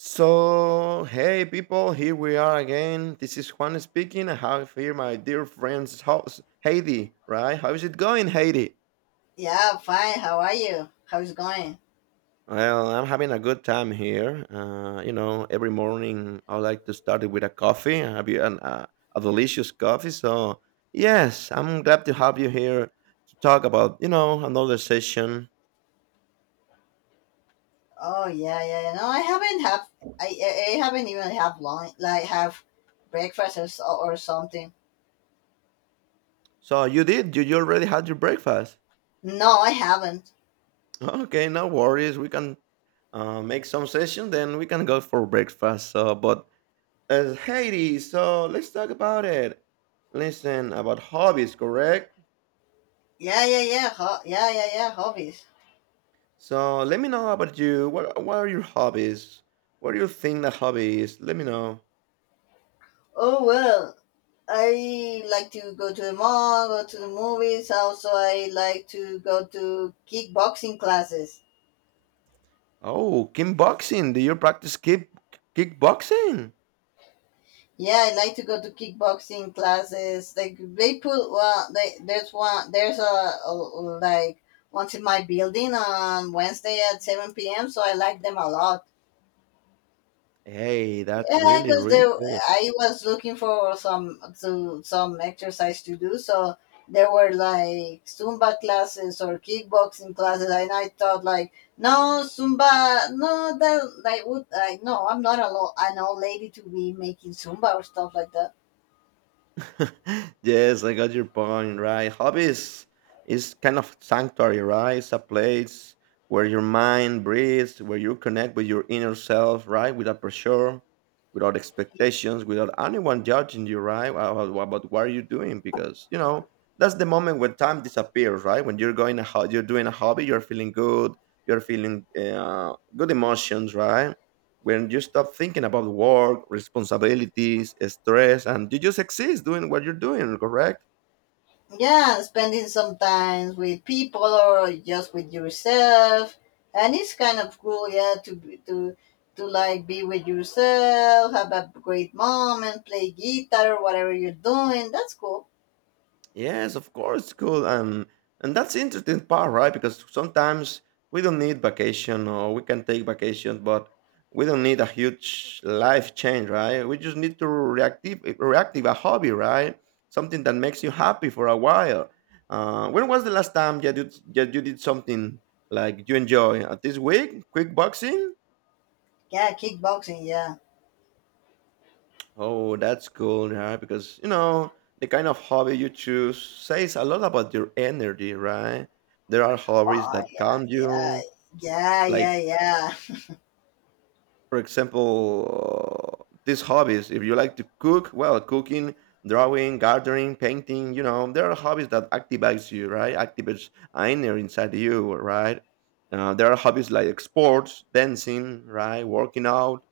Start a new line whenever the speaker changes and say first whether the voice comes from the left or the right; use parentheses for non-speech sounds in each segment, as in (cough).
right: So, hey people, here we are again. This is Juan speaking. I have here my dear friend's house, Heidi, right? How is it going, Heidi?
left: Yeah, fine. How are you? How's it going?
right: Well, I'm having a good time here. You know, every morning I like to start it with a coffee. I have a delicious coffee. So, yes, I'm glad to have you here to talk about, you know, another session.
left: Oh yeah, yeah, yeah. No, I haven't even have lunch like have breakfast or something.
right: So, you already had your breakfast.
left: No, I haven't.
right: Okay, no worries. We can make some session, then we can go for breakfast. So, but as Haiti, so let's talk about it. Listen about hobbies, correct?
left: Yeah, yeah, yeah. Hobbies.
right: So let me know about you. What are your hobbies? What do you think the hobby is? Let me know.
left: Oh well, I like to go to the mall, go to the movies. Also, I like to go to kickboxing classes.
right: Oh, kickboxing. Do you practice kickboxing?
left: Yeah, I like to go to kickboxing classes. Like they put well, they, there's a like once in my building on Wednesday at seven p.m. So I like them a lot.
right: Hey, that's
left: Yeah,
right: really
left: because they
right: really cool.
left: I was looking for some to some exercise to do. So there were like Zumba classes or kickboxing classes, and I thought like no Zumba, no that like would like no I'm not an old lady to be making Zumba or stuff like that.
right: (laughs) Yes, I got your point, right? Hobbies is kind of sanctuary, right? It's a place where your mind breathes, where you connect with your inner self, right? Without pressure, without expectations, without anyone judging you, right? About what are you doing? Because, you know, that's the moment when time disappears, right? When you're going, you're doing a hobby, you're feeling good emotions, right? When you stop thinking about work, responsibilities, stress, and you just exist doing what you're doing, correct?
left: Yeah, spending some time with people or just with yourself, and it's kind of cool, yeah, to like be with yourself, have a great moment, play guitar, whatever you're doing. That's cool.
right: Yes, of course, it's cool. And that's the interesting part, right? Because sometimes we don't need vacation or we can take vacation, but we don't need a huge life change, right? We just need to reactive a hobby, right? Something that makes you happy for a while. When was the last time that you did something like you enjoy? This week, quick boxing.
left: Yeah, kickboxing. Yeah.
right: Oh, that's cool, yeah, because you know, the kind of hobby you choose says a lot about your energy, right? There are hobbies
left: Oh
right: that calm
left: yeah,
right: you,
left: yeah, yeah,
right: like
left: yeah, yeah.
right: for example, these hobbies, if you like to cook, well, cooking, drawing, gardening, painting, you know, there are hobbies that activates you, right? Activates energy inside you, right? There are hobbies like sports, dancing, right? Working out,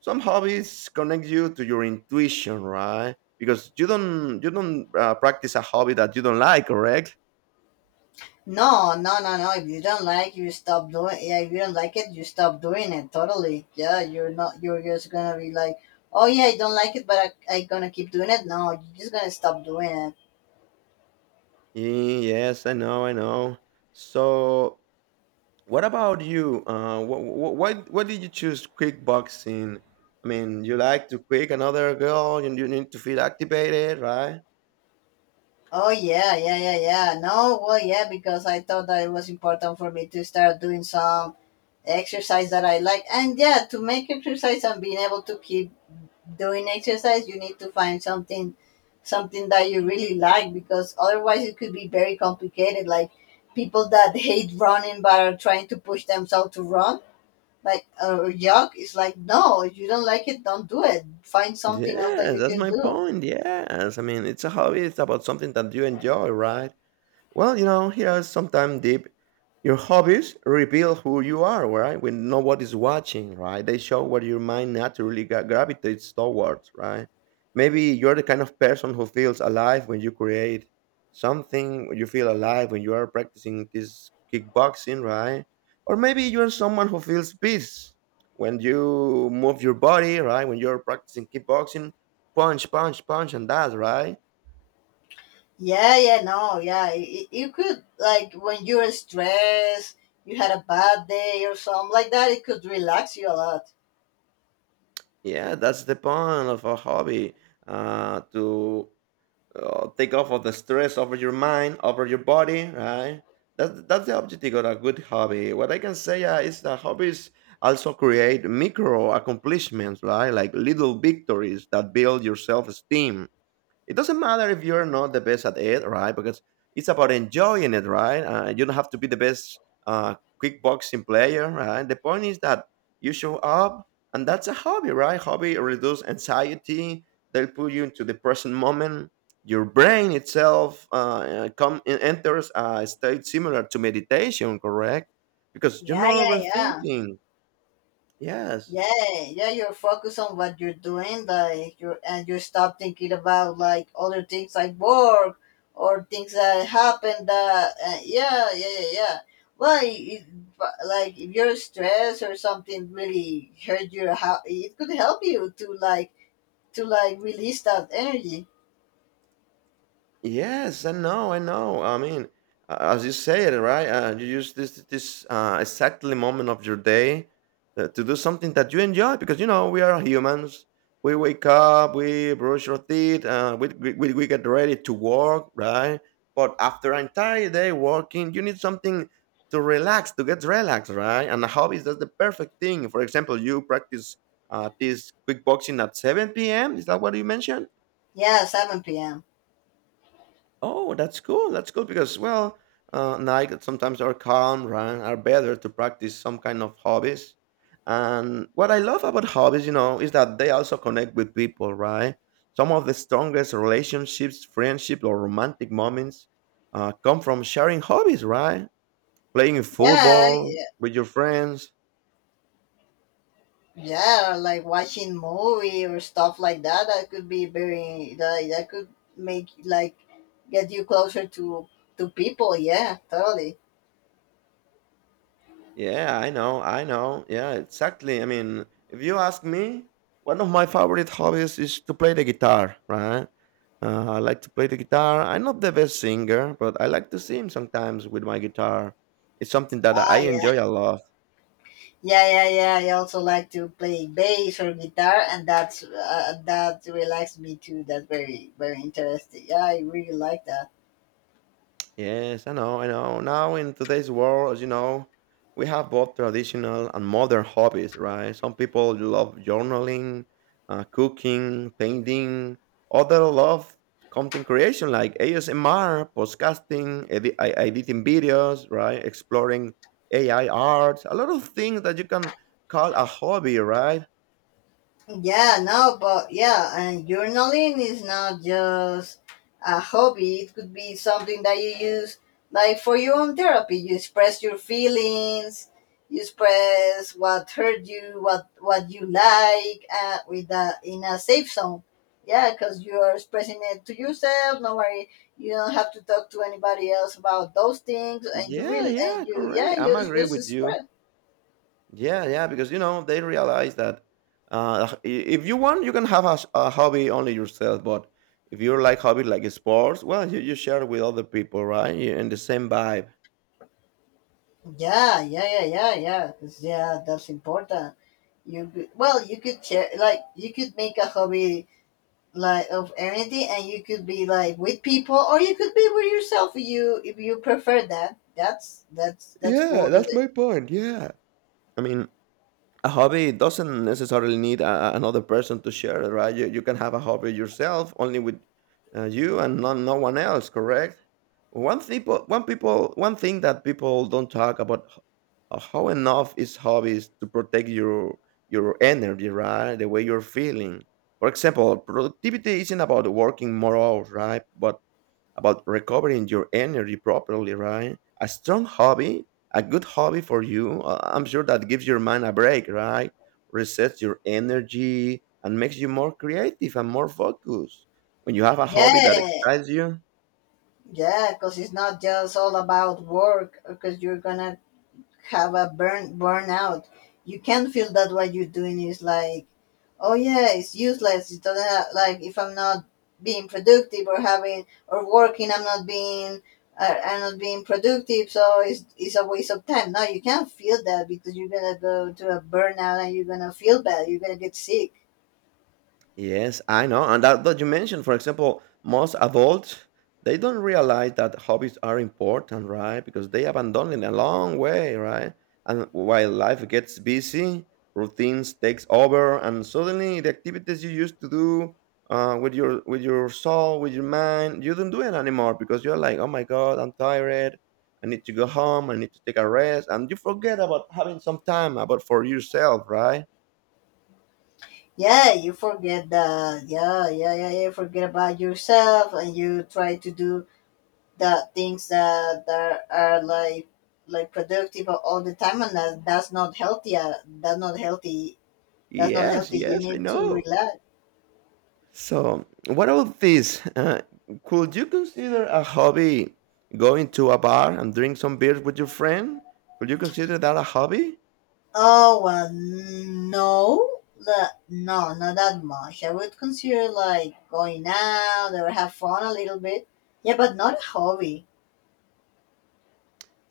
right: some hobbies connect you to your intuition, right? Because you don't practice a hobby that you don't like, correct?
left: No, no, no, no. If you don't like, you stop doing. Yeah, if you don't like it, you stop doing it. Totally. Yeah, you're not. You're just gonna be like, oh yeah, I don't like it, but I gonna keep doing it. No, you're just gonna stop doing it.
right: Yes, I know. So what about you? Why did you choose kickboxing? I mean, you like to kick another girl and you need to feel activated, right?
left: Oh yeah, yeah, yeah, yeah. No, well, yeah, because I thought that it was important for me to start doing some exercise that I like. And yeah, to make exercise and being able to keep doing exercise, you need to find something that you really like because otherwise it could be very complicated. Like people that hate running but are trying to push themselves to run, like jog it's like no, if you don't like it, don't do it. Find something else that
right: Yeah,
left: you
right: that's
left: could
right: my
left: do.
right: point. Yes, I mean, it's a hobby. It's about something that you enjoy, right? Well, you know, here's sometime deep. Your hobbies reveal who you are, right? When nobody's watching, right? They show what your mind naturally gravitates towards, right? Maybe you're the kind of person who feels alive when you create something. You feel alive when you are practicing this kickboxing, right? Or maybe you're someone who feels peace when you move your body, right? When you're practicing kickboxing, punch, punch, punch, and that, right?
left: Yeah, yeah, no, yeah. You could like when you're stressed, you had a bad day or something like that. It could relax you a lot.
right: Yeah, that's the point of a hobby, to take off of the stress over your mind, over your body, right? That's the objective of a good hobby. What I can say is that hobbies also create micro accomplishments, right? Like little victories that build your self esteem, it doesn't matter if you're not the best at it, right? Because it's about enjoying it, right? You don't have to be the best uh, kickboxing player, right? The point is that you show up, and that's a hobby, right? Hobby reduce anxiety. They'll put you into the present moment. Your brain itself enters a state similar to meditation, correct? Because you're
left: Yeah,
right: not
left: yeah, yeah,
right: overthinking. Yes.
left: yeah, yeah. You're focused on what you're doing, like you and you stop thinking about like other things like work or things that happen. That yeah, yeah, yeah, yeah. Well, it, but, like if you're stressed or something really hurt your how it could help you to to like release that energy.
right: Yes, I know, I know. I mean, as you say it, right? You use this exactly moment of your day to do something that you enjoy because you know we are humans. We wake up, we brush our teeth, we get ready to work, right? But after an entire day working, you need something to relax, to get relaxed, right? And a hobby is that's the perfect thing. For example, you practice this quick boxing at 7 p.m. Is that what you mentioned?
left: Yeah, seven p.m.
right: Oh, that's cool. That's cool because, well, night sometimes our calm, run are better to practice some kind of hobbies. And what I love about hobbies, you know, is that they also connect with people, right? Some of the strongest relationships, friendship, or romantic moments come from sharing hobbies, right? Playing
left: Yeah,
right: football
left: yeah,
right: with your friends.
left: yeah, like watching movie or stuff like that. That could be very that could make like get you closer to people. Yeah, totally.
right: Yeah, I know, I know. Yeah, exactly. I mean, if you ask me, one of my favorite hobbies is to play the guitar, right? I like to play the guitar. I'm not the best singer, but I like to sing sometimes with my guitar. It's something that I
left: Ah, yeah,
right: enjoy a lot.
left: yeah, yeah, yeah. I also like to play bass or guitar, and that's that relaxes me too. That's very very interesting. Yeah, I really like that.
right: Yes, I know, I know. Now in today's world, as you know, we have both traditional and modern hobbies, right? Some people love journaling, cooking, painting. Others love content creation like ASMR, podcasting, editing videos, right? Exploring AI art, a lot of things that you can call a hobby, right?
left: Yeah, no, but yeah, and journaling is not just a hobby. It could be something that you use, like for your own therapy. You express your feelings, you express what hurt you, what you like, with a, in a safe zone. Yeah, because you are expressing it to yourself. No worry, you don't have to talk to anybody else about those things, and you
right: Yeah,
left: really and
right: yeah,
left: you yeah,
right: correct. I'm
left: you
right: agree
left: just
right: with you.
left: express.
right: Yeah, yeah, because you know they realize that if you want, you can have a hobby only yourself. But if you like hobby like sports, well, you share with other people, right? You're in the same vibe.
left: Yeah, yeah, yeah, yeah, yeah. 'Cause, yeah, that's important. You could, well, you could share like you could make a hobby like of anything, and you could be like with people, or you could be with yourself. If you prefer that, that's
right: Yeah,
left: cool. That
right: that's
left: it,
right: my point. Yeah, I mean, a hobby doesn't necessarily need another person to share it, right? You can have a hobby yourself, only with you and not, no one else, correct? One thing that people don't talk about, how enough is hobbies to protect your energy, right? The way you're feeling. For example, productivity isn't about working more hours, right? But about recovering your energy properly, right? A strong hobby, a good hobby for you, I'm sure that gives your mind a break, right? Resets your energy and makes you more creative and more focused. When you have a hobby that
left: yeah,
right: excites you,
left: yeah, because it's not just all about work. Because you're gonna have a burnout. You can feel that what you're doing is like, oh yeah, it's useless. It doesn't have, like if I'm not being productive or having or working, I'm not being productive. So it's a waste of time. No, you can't feel that because you're gonna go to a burnout and you're gonna feel bad. You're gonna get sick.
right: yes, I know. And that you mentioned, for example, most adults, they don't realize that hobbies are important, right? Because they abandon it a long way, right? And while life gets busy, routines takes over, and suddenly the activities you used to do with your soul, with your mind, you don't do it anymore because you're like, oh my god, I'm tired. I need to go home. I need to take a rest, and you forget about having some time about for yourself, right?
left: Yeah, you forget that. Yeah, yeah, yeah, yeah. Forget about yourself and you try to do the things that are like productive all the time and that's not healthy that's not healthy that's not
right: Yes,
left: healthy you
right: yes, I
left: need to
right: know.
left: relax.
right: So, what about this? Could you consider a hobby going to a bar and drink some beers with your friend? Could you consider that a hobby?
left: Oh well no no not that much. I would consider like going out or have fun a little bit, yeah, but not a hobby.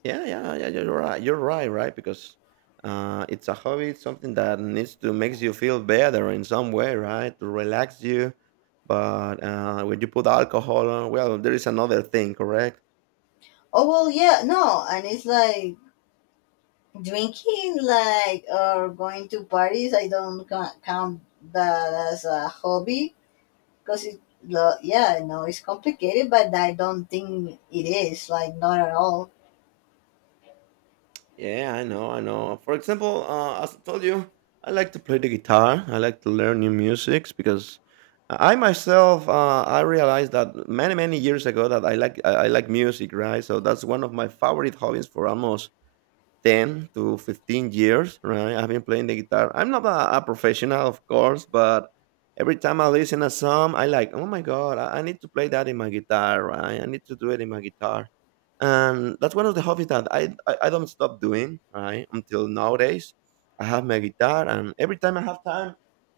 right: Yeah, yeah, yeah. You're right. You're right, right? Because it's a hobby. It's something that needs to makes you feel better in some way, right? To relax you. But when you put alcohol on, well, there is another thing, correct?
left: Oh well yeah no, and it's like drinking like or going to parties. I don't count that as a hobby. Because it, yeah, no, it's complicated, but I don't think it is. Like, not at all.
right: Yeah, I know, I know. For example, as I told you, I like to play the guitar. I like to learn new musics because I myself, I realized that many, many years ago that I like I like music, right? So that's one of my favorite hobbies for almost 10 to 15 years, right? I've been playing the guitar. I'm not a professional, of course, but every time I listen a song, I like, oh my God, I need to play that in my guitar, right? I need to do it in my guitar. And that's one of the hobbies that I don't stop doing, right? Until nowadays, I have my guitar, and every time I have time,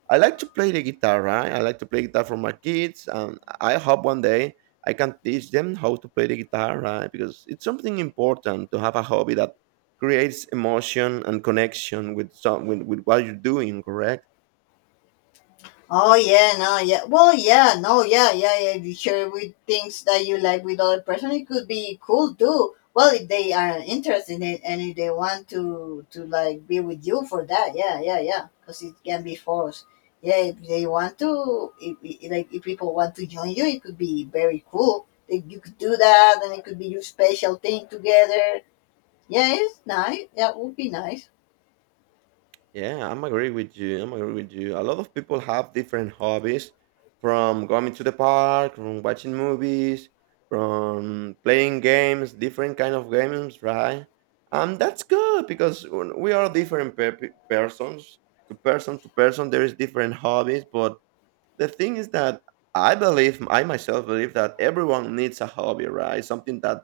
right: I like to play the guitar, right? I like to play guitar for my kids, and I hope one day I can teach them how to play the guitar, right? Because it's something important to have a hobby that creates emotion and connection with some with what you're doing, correct?
left: Oh, yeah, no, yeah. Well, yeah, no, yeah, yeah, yeah. If you share with things that you like with other person, it could be cool too. Well, if they are interested in it and if they want to like, be with you for that, yeah, yeah, yeah. Because it can be forced. Yeah, if they want to, like, if people want to join you, it could be very cool. Like, you could do that, and it could be your special thing together. Yeah, it's nice. That would be nice.
right: Yeah, I'm agree with you. A lot of people have different hobbies, from going to the park, from watching movies, from playing games, different kind of games, right? And that's good because we are different persons, to person there is different hobbies, but the thing is that I believe, I myself believe that everyone needs a hobby, right? Something that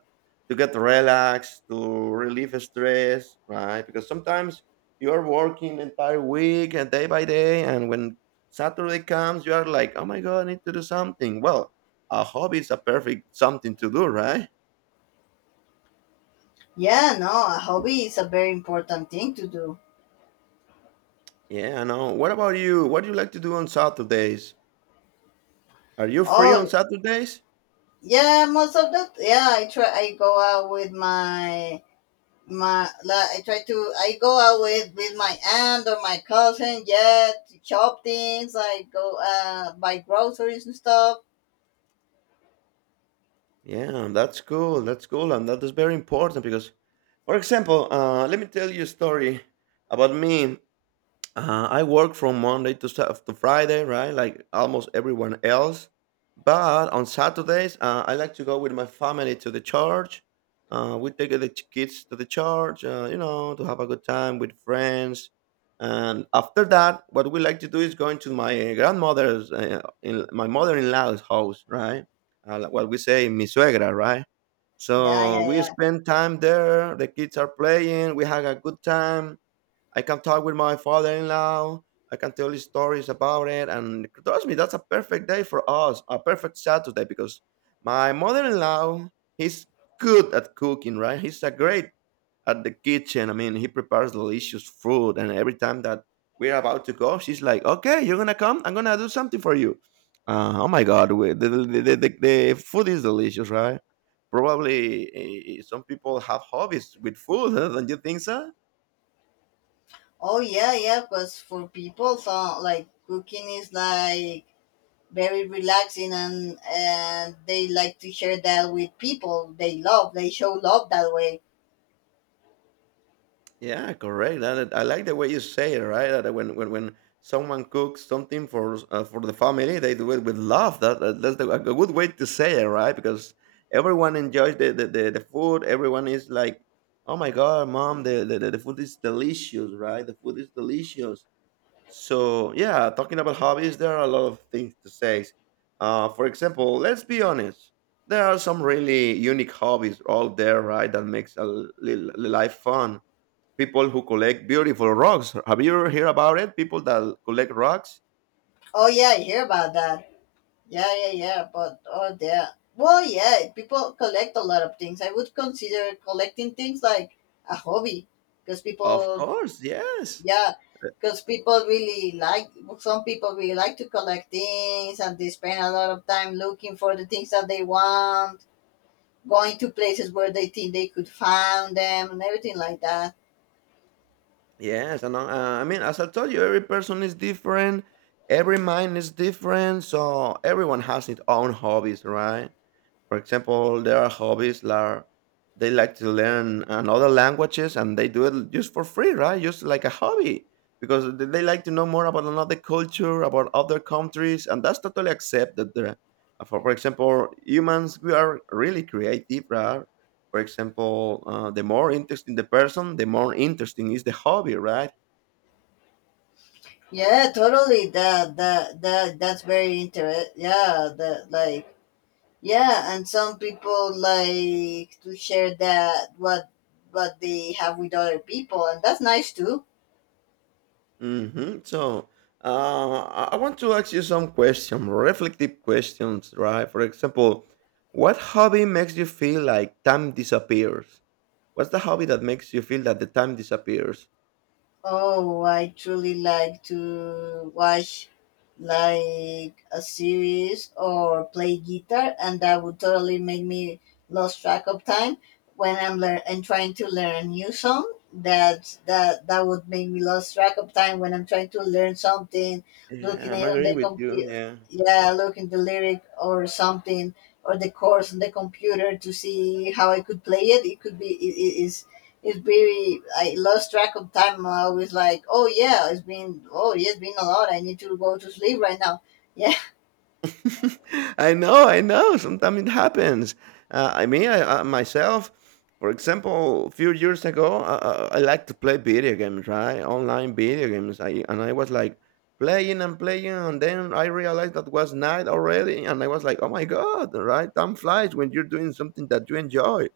right: to get relaxed, to relieve stress, right? Because sometimes you are working entire week and day by day, and when Saturday comes, you are like, oh my god, I need to do something. Well, a hobby is a perfect something to do, right?
left: Yeah, no, a hobby is a very important thing to do.
right: Yeah, I know. What about you? What do you like to do on Saturdays? Are you free on
left: Oh,
right: Saturdays?
left: yeah, most of the yeah, I try. I go out with I try to. I go out with my aunt or my cousin. Yeah, to chop things. I go buy groceries and stuff.
right: Yeah, that's cool. That's cool, and that is very important because. For example, let me tell you a story about me. I work from Monday to, Friday, right? Like almost everyone else. But on Saturdays, I like to go with my family to the church. We take the kids to the church, to have a good time with friends. And after that, what we like to do is going to my grandmother's, in my mother-in-law's house, right? Like what we say, mi suegra, right?
left: Yeah,
right: So
left: yeah,
right: we
left: yeah.
right: spend time there. The kids are playing. We have a good time. I can talk with my father-in-law. I can tell you stories about it, and trust me, that's a perfect day for us, a perfect Saturday because my mother-in-law he's good at cooking, right? He's a great at the kitchen. I mean, he prepares delicious food, and every time that we're about to go, she's like, "Okay, you're gonna come. I'm gonna do something for you." Oh my God, the food is delicious, right? Probably some people have hobbies with food. (laughs) huh? Don't you think so?
left: Oh yeah, yeah. Because for people, so like cooking is like very relaxing and they like to share that with people they love, they show love that way.
right: Yeah, correct. I like the way you say it, right? That when someone cooks something for the family, they do it with love. That's the, a good way to say it, right? Because everyone enjoys the food. Everyone is like, "Oh my god, mom, the food is delicious, right? The food is delicious." So yeah, talking about hobbies, there are a lot of things to say. For example, let's be honest. There are some really unique hobbies out there, right? That makes a life fun. People who collect beautiful rocks. Have you heard about it? People that collect rocks?
left: Oh yeah, I hear about that. Yeah, yeah, yeah, but oh yeah, well yeah, people collect a lot of things. I would consider collecting things like a hobby because
right: Of
left: people,
right: course, yes.
left: yeah, because people really like, some people really like to collect things and they spend a lot of time looking for the things that they want, going to places where they think they could find them and everything like that.
right: Yes, and I mean, as I told you, every person is different, every mind is different, so everyone has its own hobbies, right? For example, there are hobbies that they like to learn another languages and they do it just for free, right? Just like a hobby because they like to know more about another culture, about other countries, and that's totally accepted there. For for example, humans, we are really creative, right? For example, the more interesting the person, the more interesting is the hobby, right?
left: Yeah, totally. That's very interesting. Yeah, that like yeah, and some people like to share that what they have with other people, and that's nice too.
right: Mhm. So, I want to ask you some questions, reflective questions, right? For example, what hobby makes you feel like time disappears? What's the hobby that makes you feel that the time disappears?
left: Oh, I truly like to watch like a series or play guitar, and that would totally make me lose track of time when I'm lear- and trying to learn a new song. That would make me lose track of time when I'm trying to learn something,
right: Yeah,
left: looking at
right: I'm
left: it on
right: agree
left: the
right: with you.
left: computer,
right: Yeah.
left: yeah, looking the lyric or something or the chords on the computer to see how I could play it. It could be it, it is It's very I lost track of time. I was like, oh yeah, it's been oh yeah, it's been a lot. I need to go to sleep right now. Yeah,
right: (laughs) I know, I know. Sometimes it happens. I mean, I myself, for example, a few years ago, I like to play video games, right? Online video games. And I was like playing and playing, and then I realized that was night already, and I was like, oh my god, right? Time flies when you're doing something that you enjoy.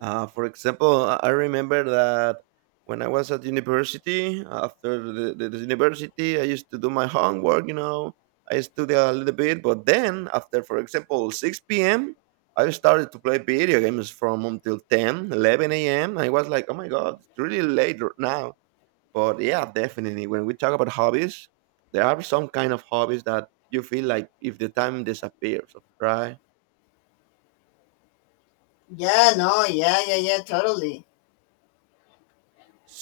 right: For example, I remember that when I was at university, after the university, I used to do my homework, I study a little bit, but then after, for example, 6 p.m., I started to play video games from until ten, eleven 11 a.m. I was like, oh my God, it's really late now. But yeah, definitely. When we talk about hobbies, there are some kind of hobbies that you feel like if the time disappears, right?
left: (laughs) yeah, no, yeah, yeah, yeah, totally.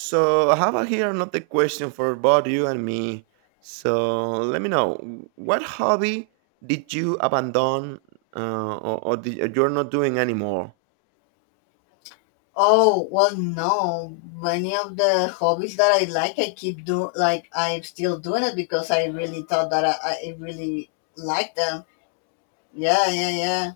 right: So I have here another question for both you and me. So let me know what hobby did you abandon or you're not doing anymore?
left: Oh well, no. Many of the hobbies that I like, I keep doing. Like I'm still doing it because I really thought that I really liked them. Yeah, yeah, yeah.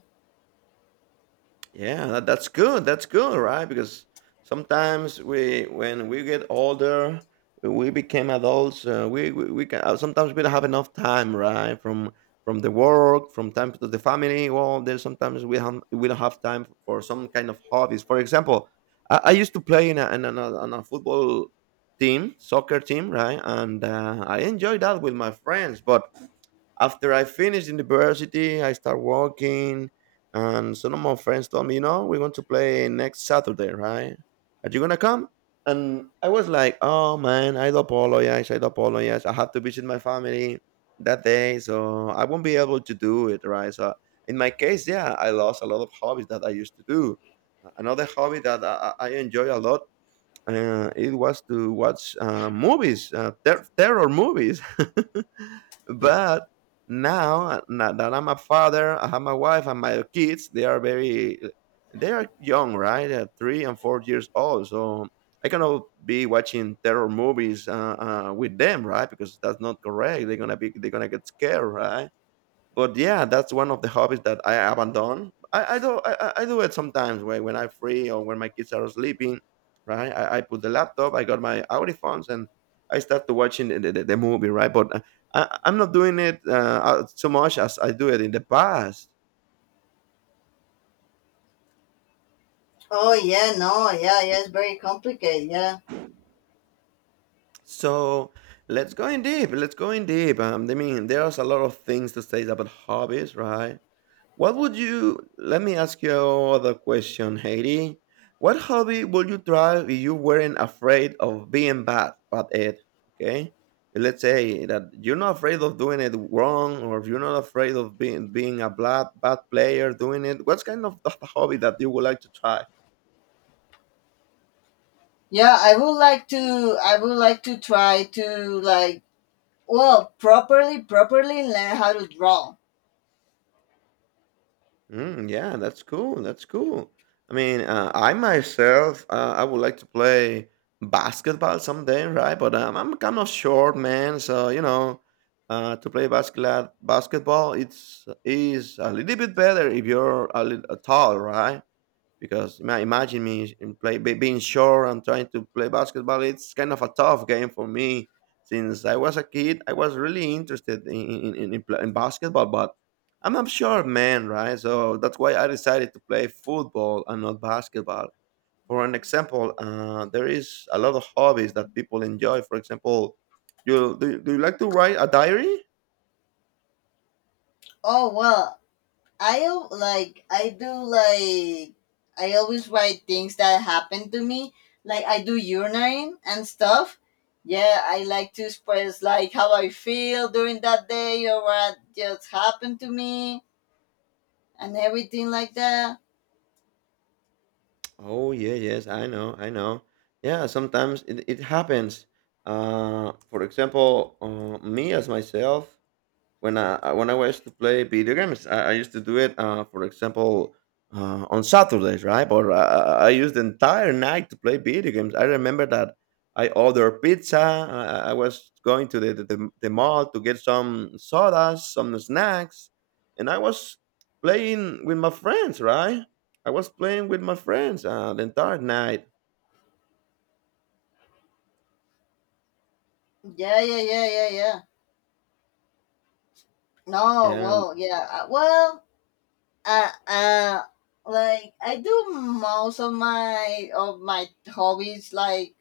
right: Yeah, that's good. That's good, right? Because sometimes when we get older, we became adults. We can, sometimes we don't have enough time, right? From the work, from time to the family. Well, there's sometimes we don't have time for some kind of hobbies. For example, I used to play in on a football team, soccer team, right? And I enjoyed that with my friends, but after I finished university, I start working. And some of my friends told me, we want to play next Saturday, right? Are you gonna come? And I was like, oh man, I do apologize, I do apologize. I have to visit my family that day, so I won't be able to do it, right? So in my case, yeah, I lost a lot of hobbies that I used to do. Another hobby that I enjoy a lot it was to watch movies, terror movies. (laughs) but now, now that I'm a father, I have my wife and my kids. They are very, they are young, right? They are 3 and 4 years old. So I cannot be watching terror movies with them, right? Because that's not correct. They're gonna get scared, right? But yeah, that's one of the hobbies that I abandon. I do it sometimes when I'm free or when my kids are sleeping, right? I put the laptop, I got my audiphones, and I start to watching the movie, right? But I'm not doing it so much as I do it in the past.
left: Oh yeah, no, yeah, yeah. It's very complicated. Yeah,
right: So let's go in deep. Let's go in deep. I mean, there's a lot of things to say about hobbies, right? What would you let me ask you another question, Heidi. What hobby would you try if you weren't afraid of being bad at it? Okay? Let's say that you're not afraid of doing it wrong, or if you're not afraid of being a bad player doing it. What kind of (laughs) hobby that you would like to try?
left: yeah. I would like to try to like well properly learn how to draw.
right: Mm, yeah, that's cool. That's cool. I mean, I myself, I would like to play basketball someday, right? But I'm kind of short, man. So you know, to play basketball, it's is a little bit better if you're a little tall, right? Because imagine me in being short and trying to play basketball. It's kind of a tough game for me since I was a kid. I was really interested in in basketball, but I'm not sure, man. Right, so that's why I decided to play football and not basketball. For an example, there is a lot of hobbies that people enjoy. For example, do you like to write a diary?
left: Oh well, I do like, I always write things that happen to me, like I do urinating and stuff. Yeah, I like to express like how I feel during that day or what just happened to me and everything like that.
right: Oh yeah, yes, I know, I know. Yeah, sometimes it happens. For example, me as myself, when I was to play video games, I used to do it. For example, on Saturdays, right? But I used the entire night to play video games. I remember that I ordered pizza. I was going to the mall to get some sodas, some snacks, and I was playing with my friends. Right? I was playing with my friends the entire night.
left: Yeah, yeah, yeah, yeah, yeah. No,
right: Yeah.
left: well, yeah, uh uh like I do most of my hobbies like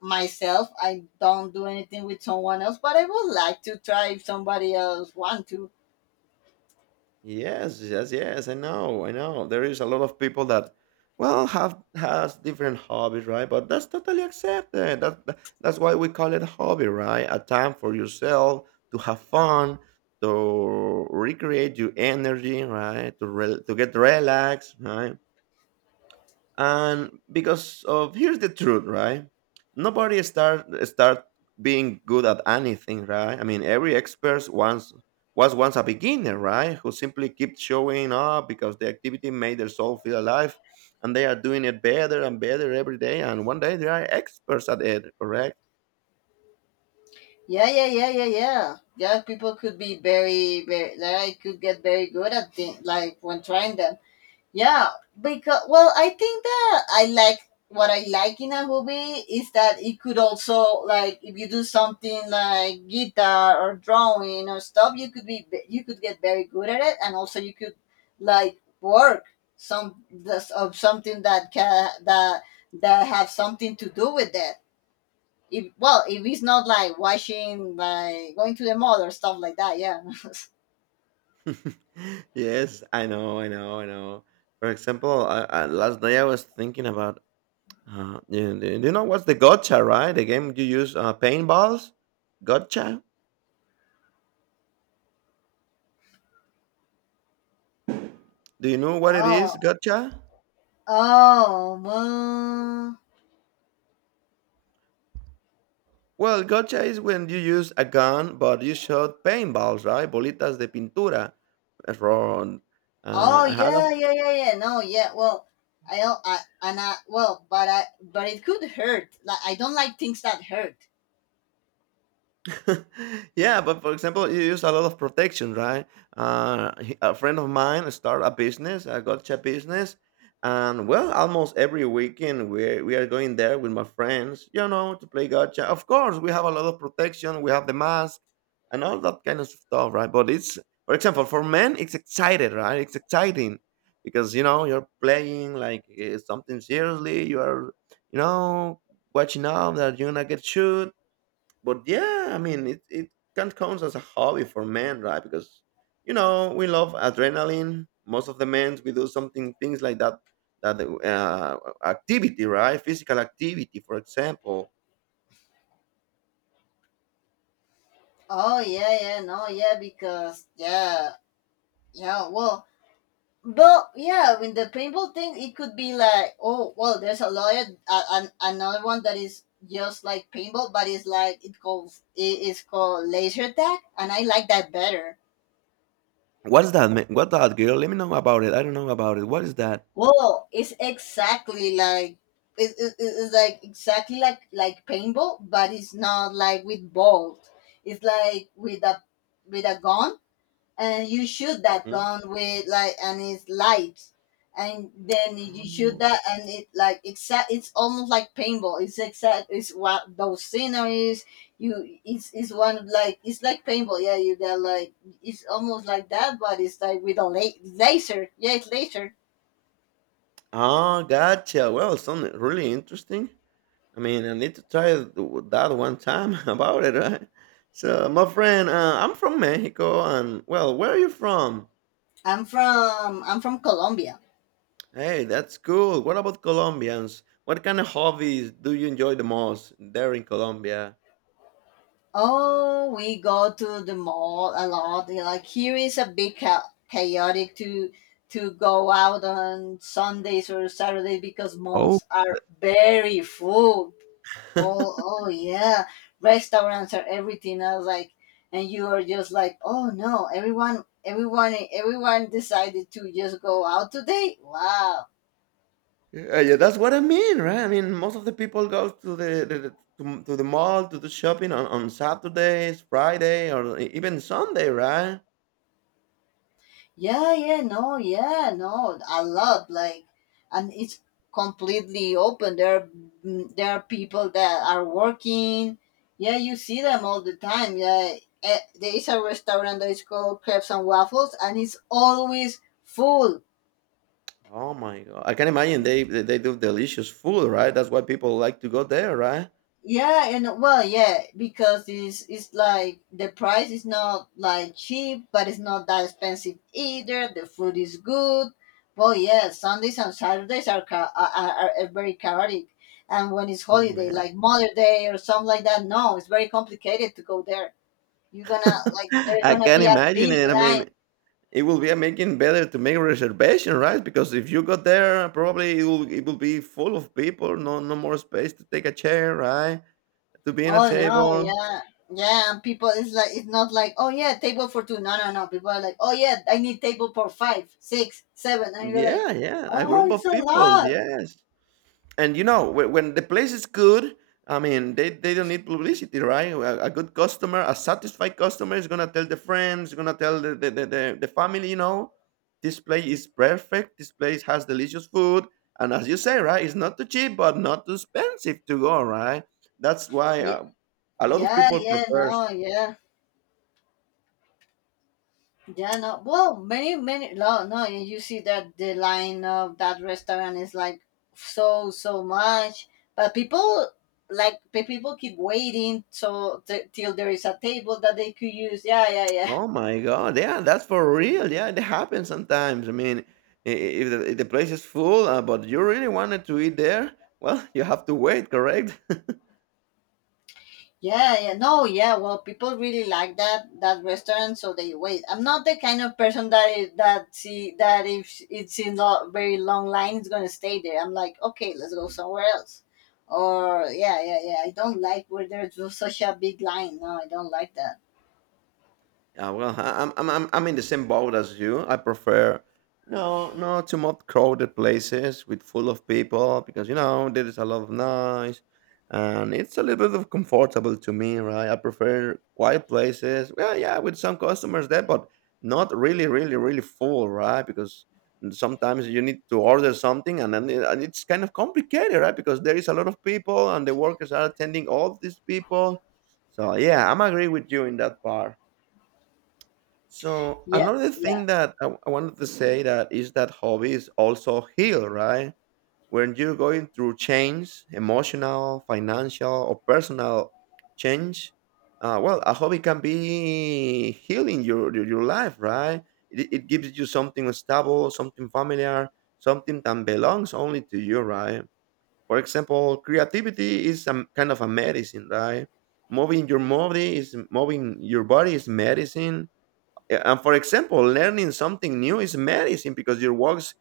left: myself. I don't do anything with someone else, but I would like to try if somebody else want to.
right: Yes, yes, yes. I know, I know. There is a lot of people that, well, have has different hobbies, right? But that's totally accepted. That's why we call it hobby, right? A time for yourself to have fun, to recreate your energy, right? To get relaxed, right? And because of here's the truth, right? Nobody start being good at anything, right? I mean, every expert once was once a beginner, right? Who simply kept showing up because the activity made their soul feel alive, and they are doing it better and better every day, and one day they are experts at it, correct?
left: Yeah, yeah, yeah, yeah, yeah, yeah, people could be very like, I could get very good at things like when trying them. Yeah, because well, I think that I like what I like in a hobby is that it could also like if you do something like guitar or drawing or stuff, you could be you could get very good at it, and also you could like work of something that can that that have something to do with that. If well, if it's not like washing, like going to the mall or stuff like that, yeah.
right: (laughs) Yes, I know, I know, I know. For example, last day I was thinking about. Yeah, do you know what's the gotcha, right? The game you use paintballs? Gotcha? Do you know
left: (laughs)
right: what it is,
left: oh,
right: gotcha?
left: oh, man.
right: Well, gotcha is when you use a gun, but you shot paintballs, right? Bolitas de pintura. Ron.
left: Oh
right: I had
left: yeah,
right: a.
left: yeah, yeah, yeah. No, yeah. Well, I don't. I and I. Well, but I. But it could hurt. Like I don't like things that hurt.
right: (laughs) yeah, but for example, you use a lot of protection, right? A friend of mine start a business, a gotcha business, and well, almost every weekend we are going there with my friends, to play gotcha. Of course, we have a lot of protection. We have the mask and all that kind of stuff, right? But it's, for example, for men, it's excited, right? It's exciting because you know you're playing like something seriously. You are, you know, watching out that you're gonna get shot but yeah, I mean, it can count as a hobby for men, right? Because you know we love adrenaline. Most of the men we do something things like that that uh, activity, right? Physical activity, for example.
left: Oh yeah, yeah. No, yeah. Because yeah, yeah. Well, but yeah. When the paintball thing, it could be like oh well. There's a lot. Of, another one that is just like paintball, but it's like it calls it is called laser tag, and I like that better.
right: What's that, man? What that girl? Let me know about it. I don't know about it. What is that?
left: Well, it's exactly like it's like exactly like paintball, but it's not like with balls. It's like with a gun, and you shoot that
right: Mhm.
left: gun with, like, and it's lights, and then you shoot
right: Oh,
left: that, and it like exact. It's almost like paintball. It's exact. It's what those sceneries. You it's one of like it's like paintball. Yeah, you got like it's almost like that, but it's like with a laser. Yeah, it's laser.
right: oh, gotcha. Well, something really interesting. I mean, I need to that one time (laughs) about it, right? So, my friend, I'm from Mexico, and well, where are you from?
left: I'm from Colombia.
right: Hey, that's cool. What about Colombians? What kind of hobbies do you enjoy the most there in Colombia?
left: Oh, we go to the mall a lot. You know, like here is a bit chaotic to go out on Sundays or Saturdays because
right: Oh,
left: malls are very full.
right: (laughs)
left: Oh, oh yeah, restaurants are everything. I was like, and you are just like, oh no, everyone decided to just go out today. Wow.
right: yeah, yeah, that's what I mean, right? I mean, most of the people go to the to the mall to do shopping on Saturdays, Friday, or even Sunday, right?
left: Yeah, yeah, no, yeah, no. A lot, like, and it's completely open. There are people that are working. Yeah, you see them all the time. Yeah, there is a restaurant that is called Crepes and Waffles, and it's always full.
right: Oh my god, I can imagine they they do delicious food, right? That's why people like to go there, right?
left: Yeah, and well, yeah, because it's like the price is not like cheap, but it's not that expensive either. The food is good. Well, yeah, Sundays and Saturdays are ca- are very chaotic, and when it's
right: Oh
left: holiday,
right: man,
left: like Mother Day or something like that, no, it's very complicated to go there. You're gonna, like,
right: (laughs)
left: there's
right: I
left: gonna
right: can
left: be a
right: imagine
left: big
right: it. I
left: line.
right: mean, it will be making better to make a reservation, right? Because if you go there, probably it will be full of people. No, no more space to take a chair, right? To be in a
left: Oh no,
right: table.
left: yeah. Yeah, and people it's like it's not like, oh yeah, table for two. No, no, no. People are like, oh yeah, I need table for five, six, seven, and you're like,
right: Yeah, yeah, a
left: oh,
right: group of
left: it's a
right: people.
left: lot.
right: Yes. And you know when the place is good, I mean they don't need publicity, right? A good customer, a satisfied customer, is gonna tell the friends, gonna tell the family, you know, this place is perfect, this place has delicious food, and as you say, right, it's not too cheap but not too expensive to go, right? That's why
left: Yeah,
right: a lot of
left: yeah,
right: people
left: yeah.
right: prefer.
left: No, yeah, yeah. No, well, many, many. No, no. And you see that the line of that restaurant is like so, so much, but people like the people keep waiting so till there is a table that they could use. Yeah, yeah, yeah.
right: Oh my god! Yeah, that's for real. Yeah, it happens sometimes. I mean, if the place is full, but you really wanted to eat there, well, (laughs) you have to wait, correct?
left: Yeah, yeah, no, yeah. Well, people really like that restaurant, so they wait. I'm not the kind of person that see that if it's in a very long line, it's gonna stay there. I'm like, okay, let's go somewhere else. Or yeah, yeah, yeah. I don't like where there's such a big line. No, I don't like that.
right: Yeah, well, I'm I'm in the same boat as you. I prefer, no, no, to more crowded places with full of people because you know there is a lot of noise, and it's a little bit of comfortable to me, right? I prefer quiet places. Well, yeah, with some customers there, but not really, really, really full, right? Because sometimes you need to order something, and then it- and it's kind of complicated, right? Because there is a lot of people, and the workers are attending all these people. So yeah, I'm agree with you in that part. So
left: Yeah,
right: another
left: yeah,
right: thing that I wanted to say that is that hobbies also heal, right? When you're going through change, emotional, financial, or personal change, well, a hobby can be healing your life, right? It gives you something stable, something familiar, something that belongs only to you, right? For example, creativity is a kind of a medicine, right? Moving your body is moving your body is medicine, and for example learning something new is medicine because your works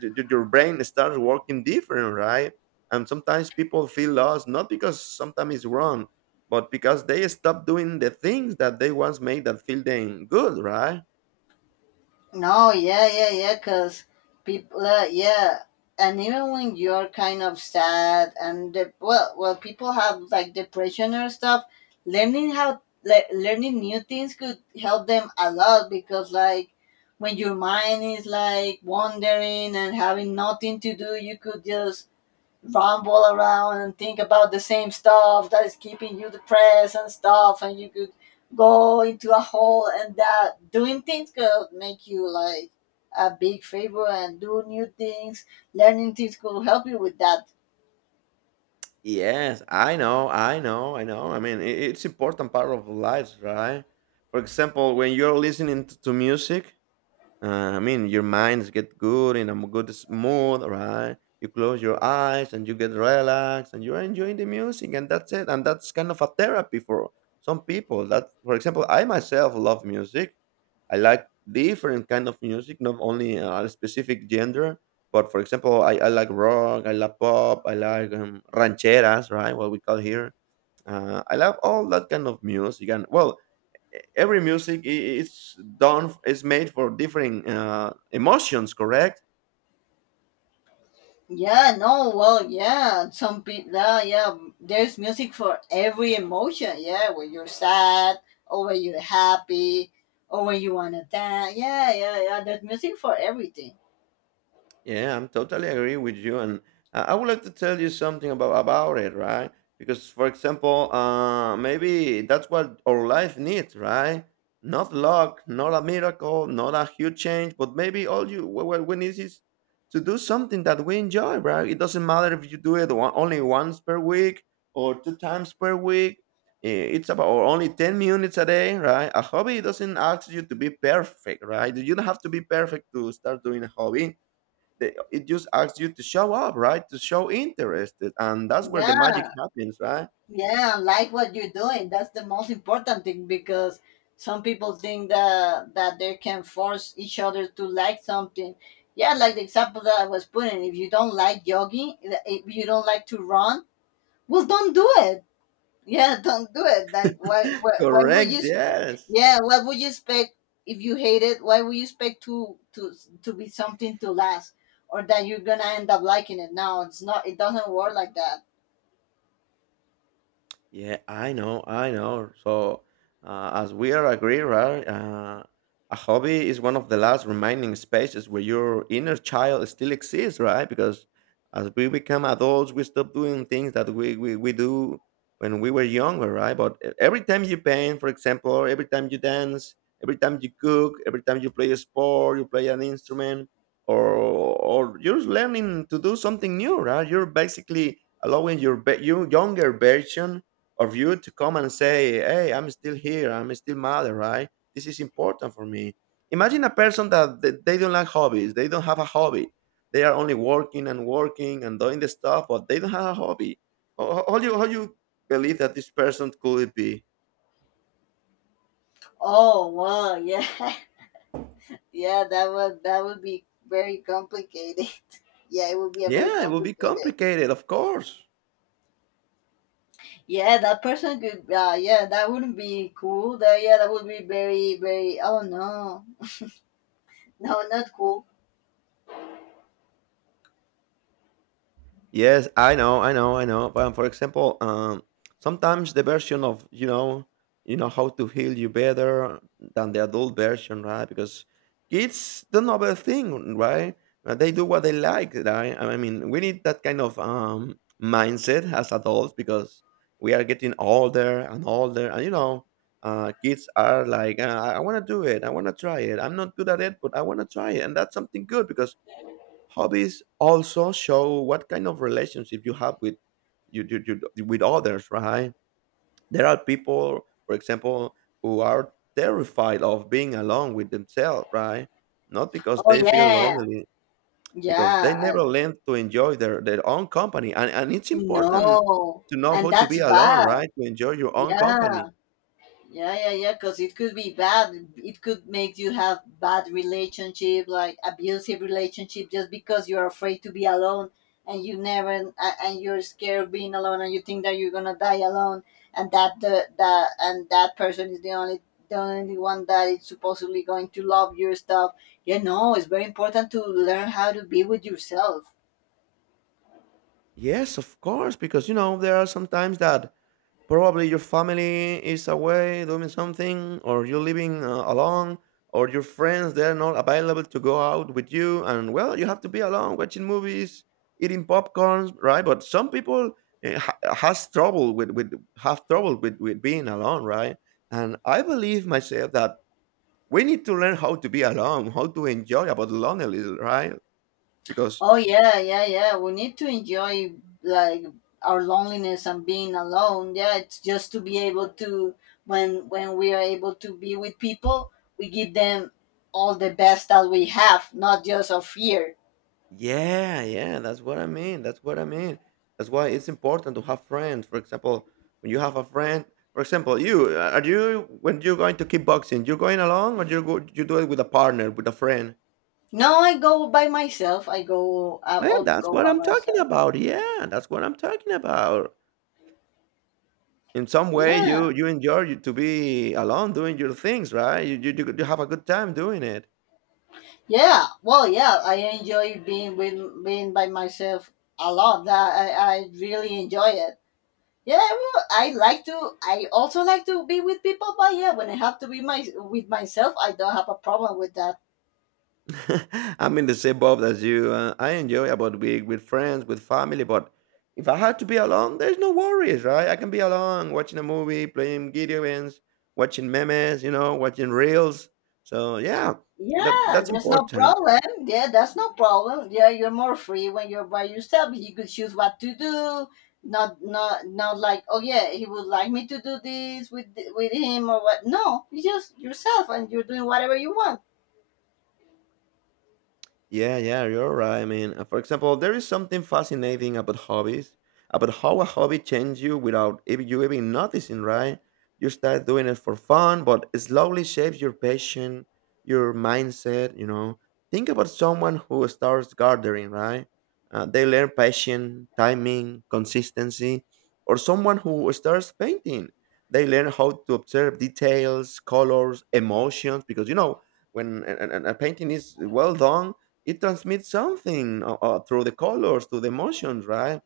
right: your brain starts working different, right? And sometimes people feel lost, not because sometimes it's wrong but because they stop doing the things that they once made that feel them good, right?
left: no, yeah, yeah, yeah, because people, yeah, and even when you're kind of sad and well, people have like depression or stuff. Learning new things could help them a lot because, like, when your mind is like wandering and having nothing to do, you could just ramble around and think about the same stuff that is keeping you depressed and stuff, and you could go into a hole, and that doing things could make you like a big favor and do new things. Learning things could help you with that.
right: Yes, I know, I know, I know. I mean, it's important part of lives, right? For example, when you're listening to music, I mean, your minds get good in a good mood, right? You close your eyes and you get relaxed and you're enjoying the music, and that's it. And that's kind of a therapy for some people. That, for example, I myself love music. I like different kind of music, not only a specific genre. But for example, I like rock, I like pop, I like rancheras, right? What we call here. I love all that kind of music, and well, every music is made for different emotions, correct?
left: Yeah, no, well, yeah, some people, yeah, yeah, there's music for every emotion. Yeah, when you're sad, or when you're happy, or when you want to dance, yeah, yeah, yeah, there's music for everything.
right: Yeah, I'm totally agree with you, and I would like to tell you something about it, right? Because, for example, maybe that's what our life needs, right? Not luck, not a miracle, not a huge change, but maybe what we need is to do something that we enjoy, right? It doesn't matter if you do it one, only once per week or two times per week. It's about or only 10 minutes a day, right? A hobby doesn't ask you to be perfect, right? You don't have to be perfect to start doing a hobby. It just asks you to show up, right? To show interest, and that's where the
left: Yeah,
right: magic happens, right?
left: yeah, like what you're doing. That's the most important thing because some people think that they can force each other to like something. Yeah, like the example that I was putting. If you don't like jogging, if you don't like to run, well, don't do it. Yeah, (laughs) don't do it. Like, why?
right: (laughs)
left: Why would you?
right: Correct. Yes.
left: Yeah, what would you expect if you hate it? Why would you expect to be something to last, or that you're gonna end up liking it? No, it's not. It doesn't work like that.
right: Yeah, I know, I know. So, as we are agree, right? A hobby is one of the last remaining spaces where your inner child still exists, right? Because as we become adults, we stop doing things that we do when we were younger, right? But every time you paint, for example, or every time you dance, every time you cook, every time you play a sport, you play an instrument, or you're learning to do something new, right? You're basically allowing your younger version of you to come and say, "Hey, I'm still here. I'm still mother, right? This is important for me." Imagine a person that they don't like hobbies. They don't have a hobby. They are only working and working and doing the stuff, but they don't have a hobby. How do you believe that this person could it be?
left: Oh, wow, yeah. (laughs) Yeah, that would be very complicated. (laughs) Yeah, it would be a very
right: Yeah, it will be
left: complicated.
right: complicated, of course.
left: Yeah, that person could. Yeah, that wouldn't be cool. That yeah, that would be very very. Oh no, no, not cool.
right: Yes, I know, I know, I know. But for example, sometimes the version of you know how to heal you better than the adult version, right? Because kids don't know about a thing, right? They do what they like, right? I mean, we need that kind of mindset as adults because we are getting older and older, and you know, kids are like, I want to do it, I want to try it. I'm not good at it, but I want to try it, and that's something good because hobbies also show what kind of relationship you have with you with others, right? There are people, for example, who are terrified of being alone with themselves, right? Not because
left: Oh
right: they feel
left: yeah,
right: lonely, because they
left: yeah,
right: never
left: and
right: learn to enjoy their own company. And it's important
left: no,
right: to know
left: and
right: how to be
left: that's
right: alone,
left: bad.
right: right? To enjoy your own
left: Yeah,
right: company.
left: yeah, yeah, yeah. Because it could be bad. It could make you have bad relationship, like abusive relationship, just because you're afraid to be alone and you never and you're scared of being alone, and you think that you're gonna die alone, and that person is the only one that is supposedly going to love your stuff. You know, it's very important to learn how to be with yourself.
right: Yes, of course, because you know, there are some times that probably your family is away doing something, or you're living alone, or your friends they're not available to go out with you, and well, you have to be alone watching movies, eating popcorns, right? But some people eh, ha- has trouble with have trouble with being alone, right? And I believe myself that we need to learn how to be alone, how to enjoy about loneliness, right? Because
left: Oh yeah, yeah, yeah. We need to enjoy like our loneliness and being alone. Yeah, it's just to be able to, when we are able to be with people, we give them all the best that we have, not just of here.
right: yeah, yeah, that's what I mean. That's what I mean. That's why it's important to have friends. For example, when you have a friend, for example, you are you when you're going to kickboxing, you're going along or you do it with a partner, with a friend.
left: No, I go by myself. I go. I
right: Well,
left: always
right: that's
left: go
right: what
left: by
right: I'm talking
left: myself.
right: about. Yeah, that's what I'm talking about. In some way,
left: Yeah,
right: you enjoy to be alone doing your things, right? You have a good time doing it.
left: yeah. Well, yeah. I enjoy being by myself a lot. That I really enjoy it. Yeah, well, I like to. I also like to be with people, but yeah, when I have to be my with myself, I don't have a problem with that.
right: (laughs) I'm in the same boat as you. I enjoy about being with friends, with family, but if I had to be alone, there's no worries, right? I can be alone, watching a movie, playing video games, watching memes, you know, watching reels. So yeah,
left: Yeah,
right: that's
left: there's no
right: important.
left: problem. Yeah, that's no problem. Yeah, you're more free when you're by yourself. You could choose what to do. Not like, oh yeah, he would like me to do this with him or what. No, you just yourself, and you're doing whatever you want.
right: Yeah, yeah, you're right. I mean, for example, there is something fascinating about hobbies, about how a hobby changes you without even noticing, right? You start doing it for fun, but it slowly shapes your passion, your mindset, you know. Think about someone who starts gardening, right? They learn passion, timing, consistency, or someone who starts painting. They learn how to observe details, colors, emotions, because you know, when a painting is well done, it transmits something through the colors, through the emotions, right?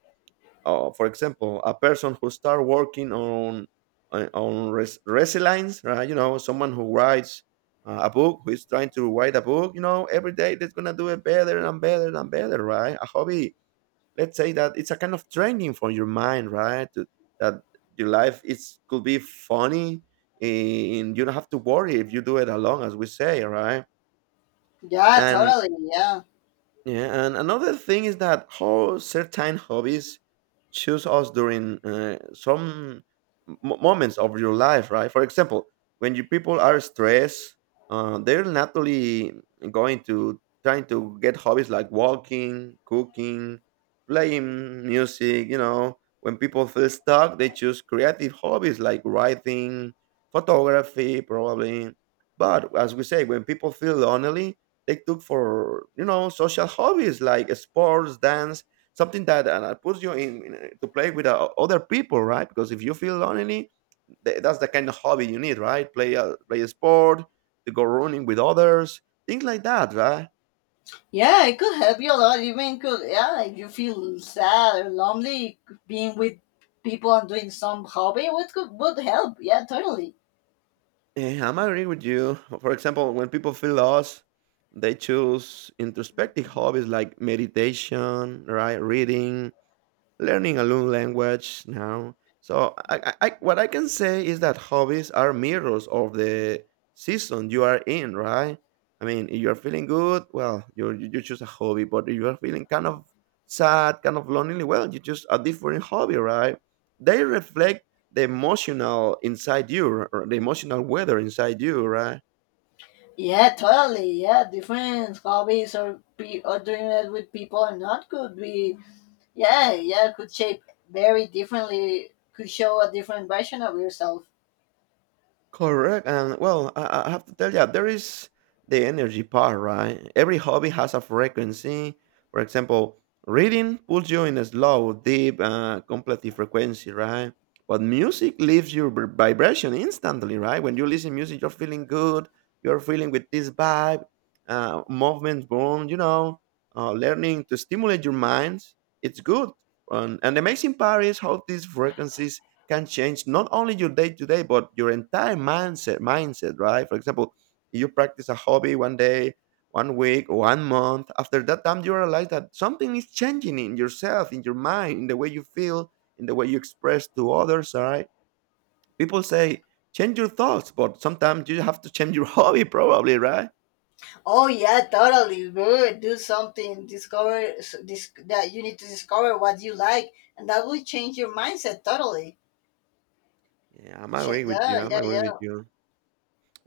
right: For example, a person who start working on resilience, right? You know, someone who writes a book, who is trying to write a book, you know, every day they're gonna do it better and better and better, right? A hobby, let's say that it's a kind of training for your mind, right? To, that Your life it's could be funny, and you don't have to worry if you do it alone, as we say, right?
left: Yeah,
right: And
left: totally. Yeah.
right: Yeah, and another thing is that how certain hobbies choose us during some moments of your life, right? For example, when you people are stressed, they're naturally going to trying to get hobbies like walking, cooking, playing music. When people feel stuck, they choose creative hobbies like writing, photography, probably. But as we say, when people feel lonely, they took for social hobbies like sports, dance, something that puts you in, to play with other people, right? Because if you feel lonely, that's the kind of hobby you need, right? Play a sport, to go running with others, things like that, right?
left: Yeah, it could help you a lot. Even could, yeah, if you feel sad or lonely, being with people and doing some hobby would help. Yeah, totally.
right: I'm agreeing with you. For example, when people feel lost, they choose introspective hobbies like meditation, right? Reading, learning a new language now. So what I can say is that hobbies are mirrors of the season you are in, right? I mean, if you're feeling good, well, you choose a hobby. But if you are feeling kind of sad, kind of lonely, well, you choose a different hobby, right? They reflect the emotional inside you, or the emotional weather inside you, right?
left: Yeah, totally. Yeah, different hobbies or doing it with people or not could be, yeah, yeah, could shape very differently. Could show a different version of yourself.
right: Correct, and well, I have to tell you, there is the energy part, right? Every hobby has a frequency. For example, reading pulls you in a slow, deep, contemplative frequency, right? But music leaves your vibration instantly, right? When you listen music, you're feeling good. You're feeling with this vibe, movement, boom, learning to stimulate your minds. It's good. And the amazing part is how these frequencies can change not only your day to day, but your entire mindset, right? For example, you practice a hobby one day, one week, one month. After that time, you realize that something is changing in yourself, in your mind, in the way you feel, in the way you express to others. All right. People say change your thoughts, but sometimes you have to change your (laughs) hobby, probably, right?
left: Oh yeah, totally. Good. Do something. Discover that you need to discover what you like, and that will change your mindset totally.
right: Yeah, I'm agree with you.
left: Yeah,
right: I'm
left: yeah,
right: agree
left: yeah.
right: with you.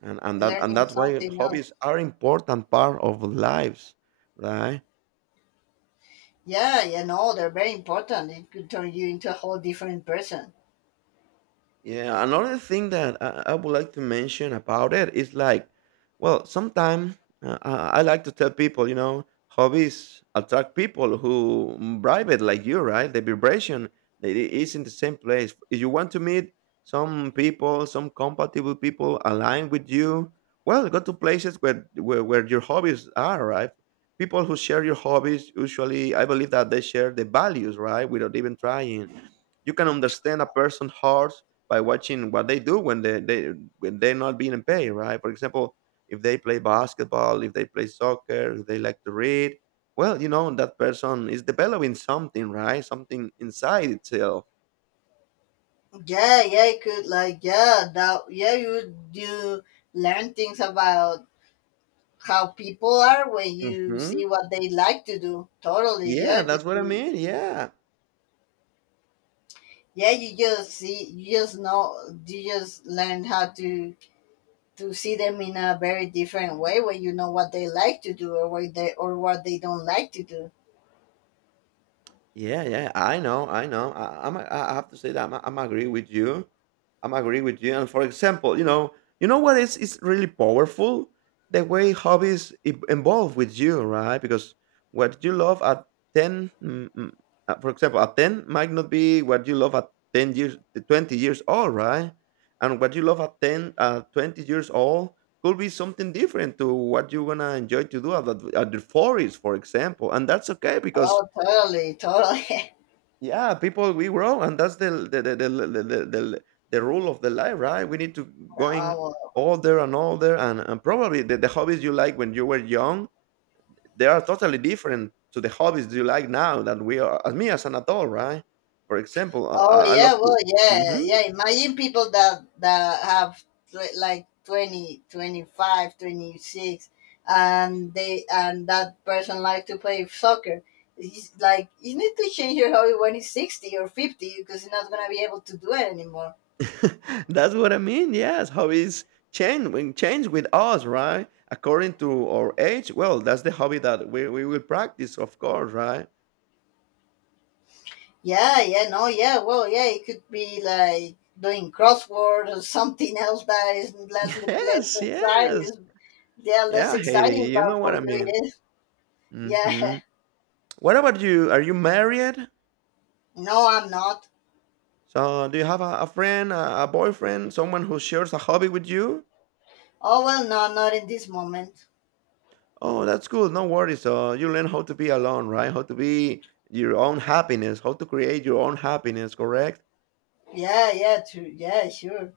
right: And
left: Learning
right: that's why
left: something else.
right: hobbies are important part of lives, right?
left: Yeah, they're very important. It could turn you into a whole different person.
right: Yeah, another thing that I would like to mention about it is like, well, sometimes I like to tell people, hobbies attract people who private like you, right? The vibration that it is in the same place. If you want to meet some people, some compatible people aligned with you, well, go to places where your hobbies are, right? People who share your hobbies usually, I believe that they share the values, right? Without even trying you can understand a person's heart by watching what they do when they when they're not being paid, right? For example, if they play basketball, if they play soccer, if they like to read, well, that person is developing something, right? Something inside itself.
left: Yeah, yeah, it could like, yeah, that, yeah, you do learn things about how people are when you
right: Hmm.
left: see what they like to do. Totally,
right: Yeah,
left: yeah, 'cause
right: that's what I
left: you,
right: mean. Yeah.
left: yeah, you just see, you just know, you just learn how to see them in a very different way when you know what they like to do or what they don't like to do.
right: Yeah, yeah, I know, I know. I, I'm, I have to say that I'm agree with you. I'm agree with you. And for example, you know what is really powerful the way hobbies evolve with you, right? Because what you love at ten, for example, at ten might not be what you love at 10 years, 20 years old, right? And what you love at 10, 20 years old could be something different to what you're gonna enjoy to do at the forest, for example. And that's okay because
left: Oh, totally, totally. (laughs)
right: yeah, people we grow, and that's the rule of the life, right? We need to going
left: Oh, well.
right: older and older, and probably the hobbies you like when you were young, they are totally different to the hobbies you like now that we are, as me as an adult, right? For example, I,
left: Oh
right: I I love
left: yeah, well,
right: to.
left: yeah,
right: Mhm.
left: yeah. Imagine people that have like 20, 25, 26, and they and that person like to play soccer. It's like you need to change your hobby when it's 60 or 50 because you're not gonna be able to do it anymore.
right: (laughs) That's what I mean. Yes, hobbies change with us, right? According to our age. Well, that's the hobby that we will practice, of course, right?
left: Yeah, yeah, no, yeah, well, yeah. It could be like doing crossword or something else that is less
right: (laughs)
left: less
right: Yes, yes.
left: exciting. Yeah, less
right: Yeah, Haiti,
left: exciting,
right: you know
left: but
right: what
left: for
right: I
left: you
right: mean.
left: it is. (laughs) Yeah.
right: Mhm. What about you? Are you married?
left: No, I'm not.
right: So, do you have a friend, a boyfriend, someone who shares a hobby with you?
left: Oh well, no, not in this moment.
right: Oh, that's cool. No worries. So, you learn how to be alone, right? How to be your own happiness, how to create your own happiness, correct?
left: Yeah, yeah, true. Yeah, sure.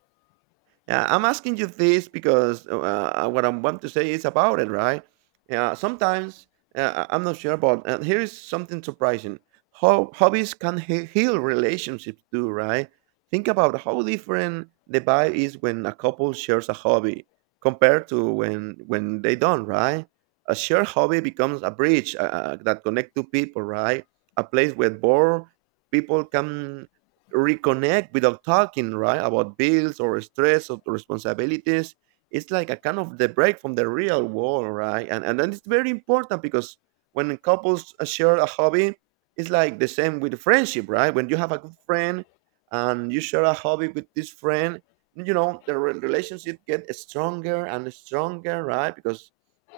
right: Yeah, I'm asking you this because what I want to say is about it, right? Yeah, sometimes I'm not sure, but here is something surprising. How hobbies can heal relationships too, right? Think about how different the vibe is when a couple shares a hobby compared to when they don't, right? A shared hobby becomes a bridge that connect two people, right? A place where bored people come reconnect without talking, right? About bills or stress or responsibilities. It's like a kind of the break from the real world, right? And then it's very important because when couples share a hobby, it's like the same with friendship, right? When you have a good friend and you share a hobby with this friend, you know the relationship get stronger and stronger, right? Because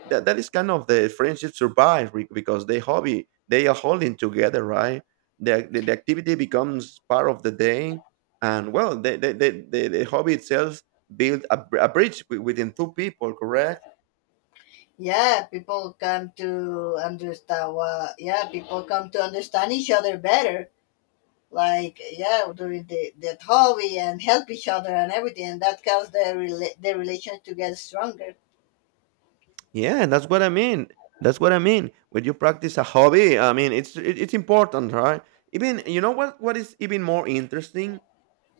right: that is kind of the friendship survive because they hobby they are holding together, right? The activity becomes part of the day, and well the hobby itself build a bridge within two people, correct?
left: Yeah, people come to understand. Well, yeah, people come to understand each other better. Like yeah, during the that hobby and help each other and everything, and that causes the relation to get stronger.
right: Yeah, that's what I mean. When you practice a hobby, I mean it's it's important, right? Even, you know what is even more interesting.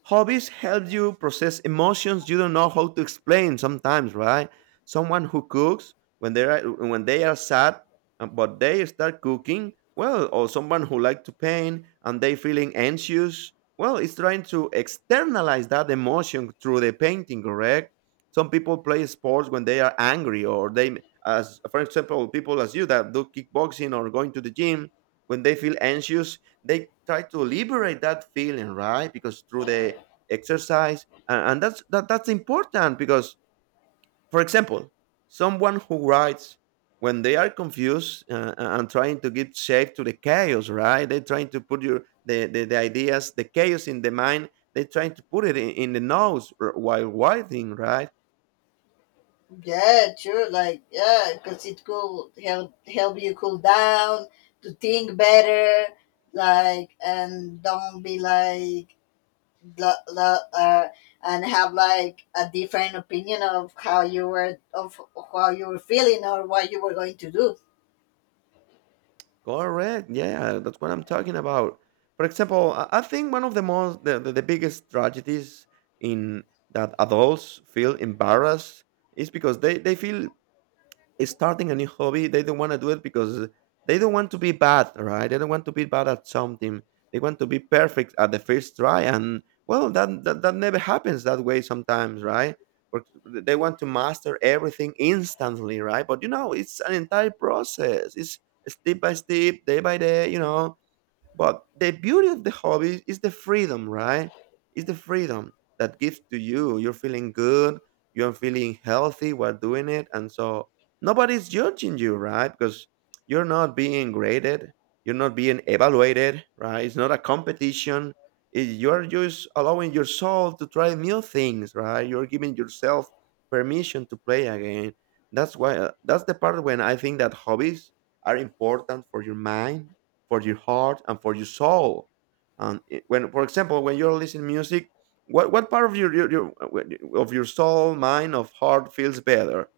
right: Hobbies help you process emotions you don't know how to explain sometimes, right? Someone who cooks when they are sad, but they start cooking, well, or someone who likes to paint and they feeling anxious, well, it's trying to externalize that emotion through the painting, correct? Some people play sports when they are angry or they as for example, people as you that do kickboxing or going to the gym, when they feel anxious, they try to liberate that feeling, right? Because through the exercise, and that's that's important because, for example, someone who writes when they are confused, and trying to give shape to the chaos, right? They're trying to put the ideas the chaos in the mind, they're trying to put it in the nose while writing, right?
left: Yeah, true. Like yeah, because it could help you cool down, to think better, like and don't be like lo- lo- uh, and have like a different opinion of how you were feeling or what you were going to do.
right: Correct. Yeah, that's what I'm talking about. For example, I think one of the most the biggest tragedies in that adults feel embarrassed is because they feel starting a new hobby, they don't want to do it because they don't want to be bad, right? They don't want to be bad at something. They want to be perfect at the first try, and well, that never happens that way sometimes, right? But they want to master everything instantly, right? But it's an entire process. It's step by step, day by day. But the beauty of the hobby is the freedom, right? It's the freedom that gives to you. You're feeling good, you're feeling healthy while doing it. And so nobody's judging you, right? Because you're not being graded, you're not being evaluated, right? It's not a competition. You're just allowing your soul to try new things, right? You're giving yourself permission to play again. That's why, that's the part when I think that hobbies are important for your mind, for your heart, and for your soul. And when, for example, when you're listening music, what part of your soul, mind, of heart feels better?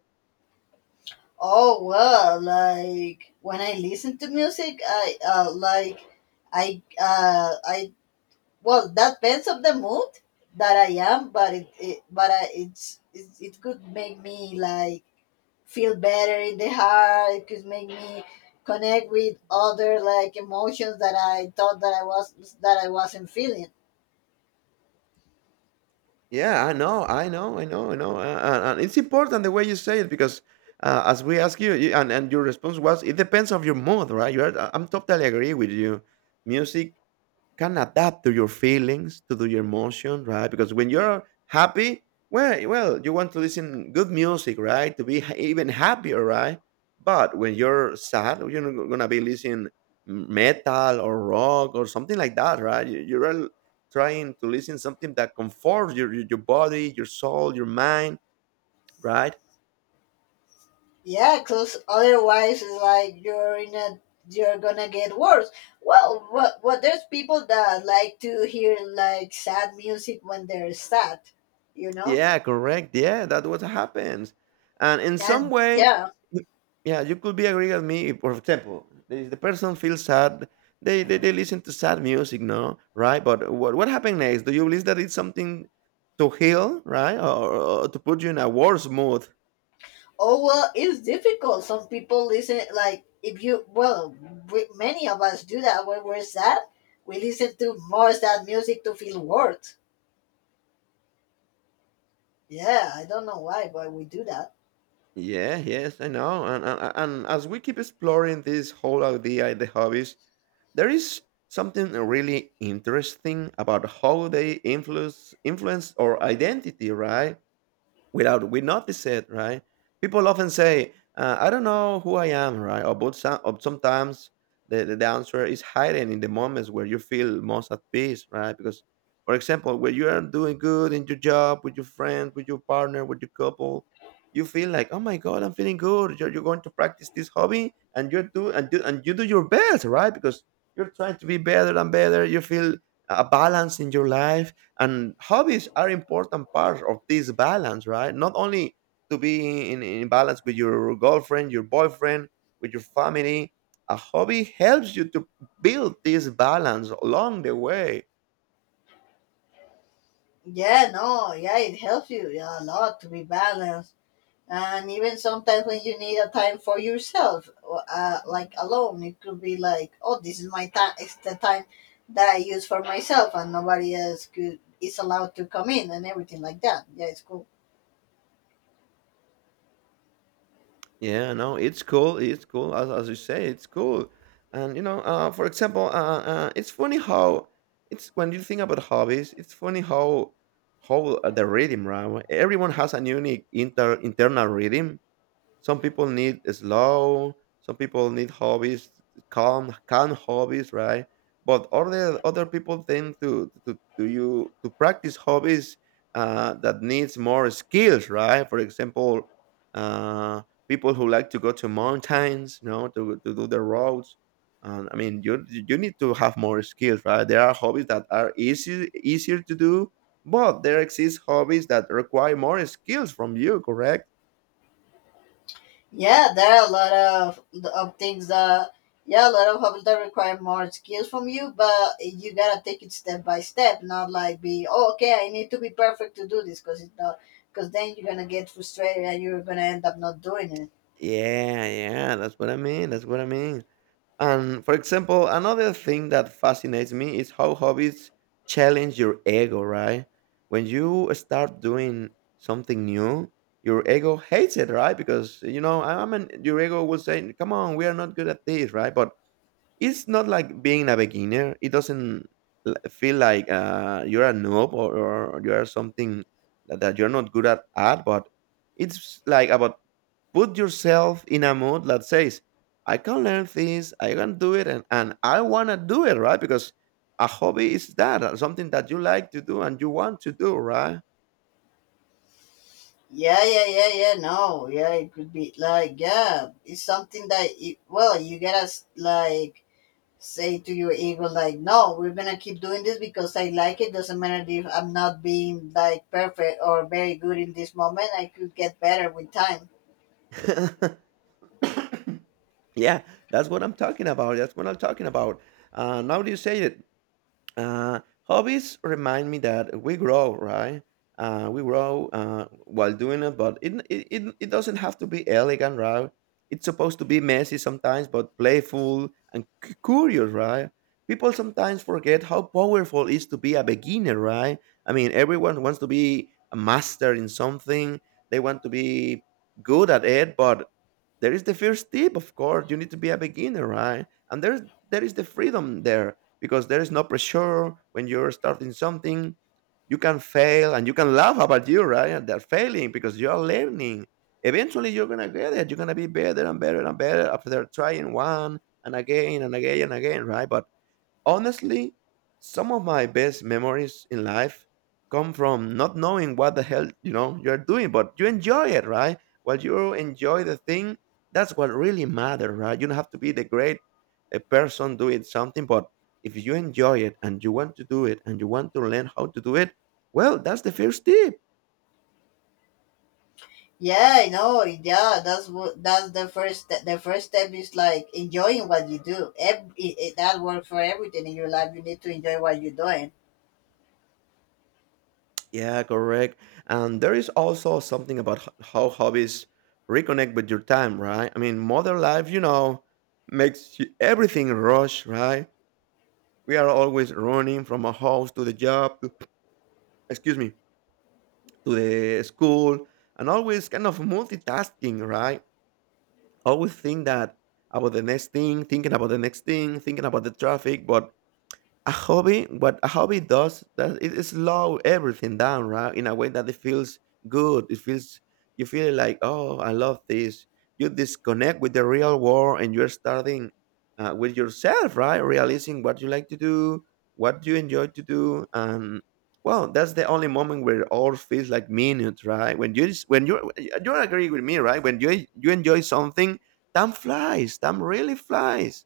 left: Oh well, like, when I listen to music, I like I well, that depends on the mood that I am. But it but I, it's it, it could make me like feel better in the heart. It could make me connect with other like emotions that I thought that I was that I wasn't feeling.
right: Yeah, I know, I know, I know, I know, and it's important the way you say it because as we ask you, and your response was, it depends on your mood, right? I'm totally agree with you. Music can adapt to your feelings, to do your emotion, right? Because when you're happy, well, you want to listen good music, right? To be even happier, right? But when you're sad, well, you're not gonna be listening metal or rock or something like that, right? You're all trying to listen something that comforts your body, your soul, your mind, right?
left: Yeah, because otherwise, it's like you're in a you're gonna get worse. Well, what there's people that like to hear like sad music when they're sad, you know.
right: Yeah, correct. Yeah, that what happens. And in some
left: And
right: way,
left: yeah,
right: y- yeah, you could be agree with me. For example, if the person feels sad, they listen to sad music, no? Right? But what happened next? Do you believe that it's something to heal, right? Or to put you in a worse mood?
left: oh well, it's difficult. Some people listen like, if you well, we, many of us do that when we're sad. We listen to more sad music to feel worse. Yeah, I don't know why, but we do that.
right: Yeah, yes, I know. And as we keep exploring this whole idea, the hobbies, there is something really interesting about how they influence our identity, right? Without we notice it, right? People often say, "I don't know who I am," right? Or but sometimes the answer is hidden in the moments where you feel most at peace, right? Because, for example, when you are doing good in your job, with your friend, with your partner, with your couple, you feel like, "Oh my God, I'm feeling good." You're going to practice this hobby, and you do and you do your best, right? Because you're trying to be better and better. You feel a balance in your life, and hobbies are important part of this balance, right? Not only to be in balance with your girlfriend, your boyfriend, with your family. A hobby helps you to build this balance along the way.
left: Yeah, no, yeah, it helps you, yeah, a lot to be balanced, and even sometimes when you need a time for yourself, like alone, it could be like, oh, this is my time. It's the time that I use for myself, and nobody else could is allowed to come in and everything like that. Yeah, it's cool.
right: Yeah, no, it's cool, it's cool, as you say, it's cool. And, for example, it's funny how it's when you think about hobbies, it's funny how, the rhythm, right? Everyone has a unique internal rhythm. Some people need slow. Some people need hobbies, calm hobbies, right? But other people tend to practice hobbies that needs more skills, right? For example, uh, people who like to go to mountains, you know, to do the roads. And I mean, you need to have more skills, right? There are hobbies that are easy easier to do, but there exist hobbies that require more skills from you, correct?
left: Yeah, there are a lot of things that, yeah, a lot of hobbies that require more skills from you, but you gotta take it step by step, not like be, oh, okay, I need to be perfect to do this, because it's not, because then you're gonna get frustrated and you're gonna end up not doing it.
right: Yeah, yeah, that's what I mean. That's what I mean. And for example, another thing that fascinates me is how hobbies challenge your ego, right? When you start doing something new, your ego hates it, right? Because I mean, your ego will say, "Come on, we are not good at this," right? But it's not like being a beginner. It doesn't feel like you're a noob, or you are something that you're not good at, but it's like about put yourself in a mood that says, I can learn this, I can do it, and I want to do it, right? Because a hobby is that, something that you like to do and you want to do, right?
left: Yeah, yeah, yeah, yeah. No, yeah, it could be like yeah, it's something that it, well, you gotta like say to your ego like, no, we're gonna keep doing this because I like it. Doesn't matter if I'm not being like perfect or very good in this moment. I could get better with time.
right: (laughs) (coughs) Yeah, that's what I'm talking about. That's what I'm talking about. Now that you say it, hobbies remind me that we grow, right? We grow while doing it, but it doesn't have to be elegant, right? It's supposed to be messy sometimes, but playful and curious, right? People sometimes forget how powerful it is to be a beginner, right? I mean, everyone wants to be a master in something. They want to be good at it, but there is the first tip, of course you need to be a beginner, right? And there is the freedom there, because there is no pressure when you're starting something. You can fail and you can laugh about you, right? And they're failing because you're learning. Eventually you're gonna get it, you're gonna be better and better and better after trying one and again and again and again, right? But honestly, some of my best memories in life come from not knowing what the hell, you're doing, but you enjoy it, right? While you enjoy the thing, that's what really matters, right? You don't have to be the great a person doing something, but if you enjoy it and you want to do it and you want to learn how to do it, well, that's the first step.
left: Yeah, I know. Yeah, that's what that's the first step. The first step is like enjoying what you do. That works for everything in your life. You need to enjoy what you're doing.
right: Yeah, correct. And there is also something about how hobbies reconnect with your time, right? I mean, modern life, makes everything rush, right? We are always running from a house to the job, to, excuse me, to the school, and always kind of multitasking, right? Always think that about the next thing, thinking about the next thing, thinking about the traffic. But a hobby, what a hobby does, that it slow everything down, right? In a way that it feels good, it feels you feel like, oh, I love this. You disconnect with the real world and you're starting with yourself, right? Realizing what you like to do, what you enjoy to do. And well, that's the only moment where it all feels like minutes, right? When you when you agree with me, right? When you enjoy something, time flies, time really flies.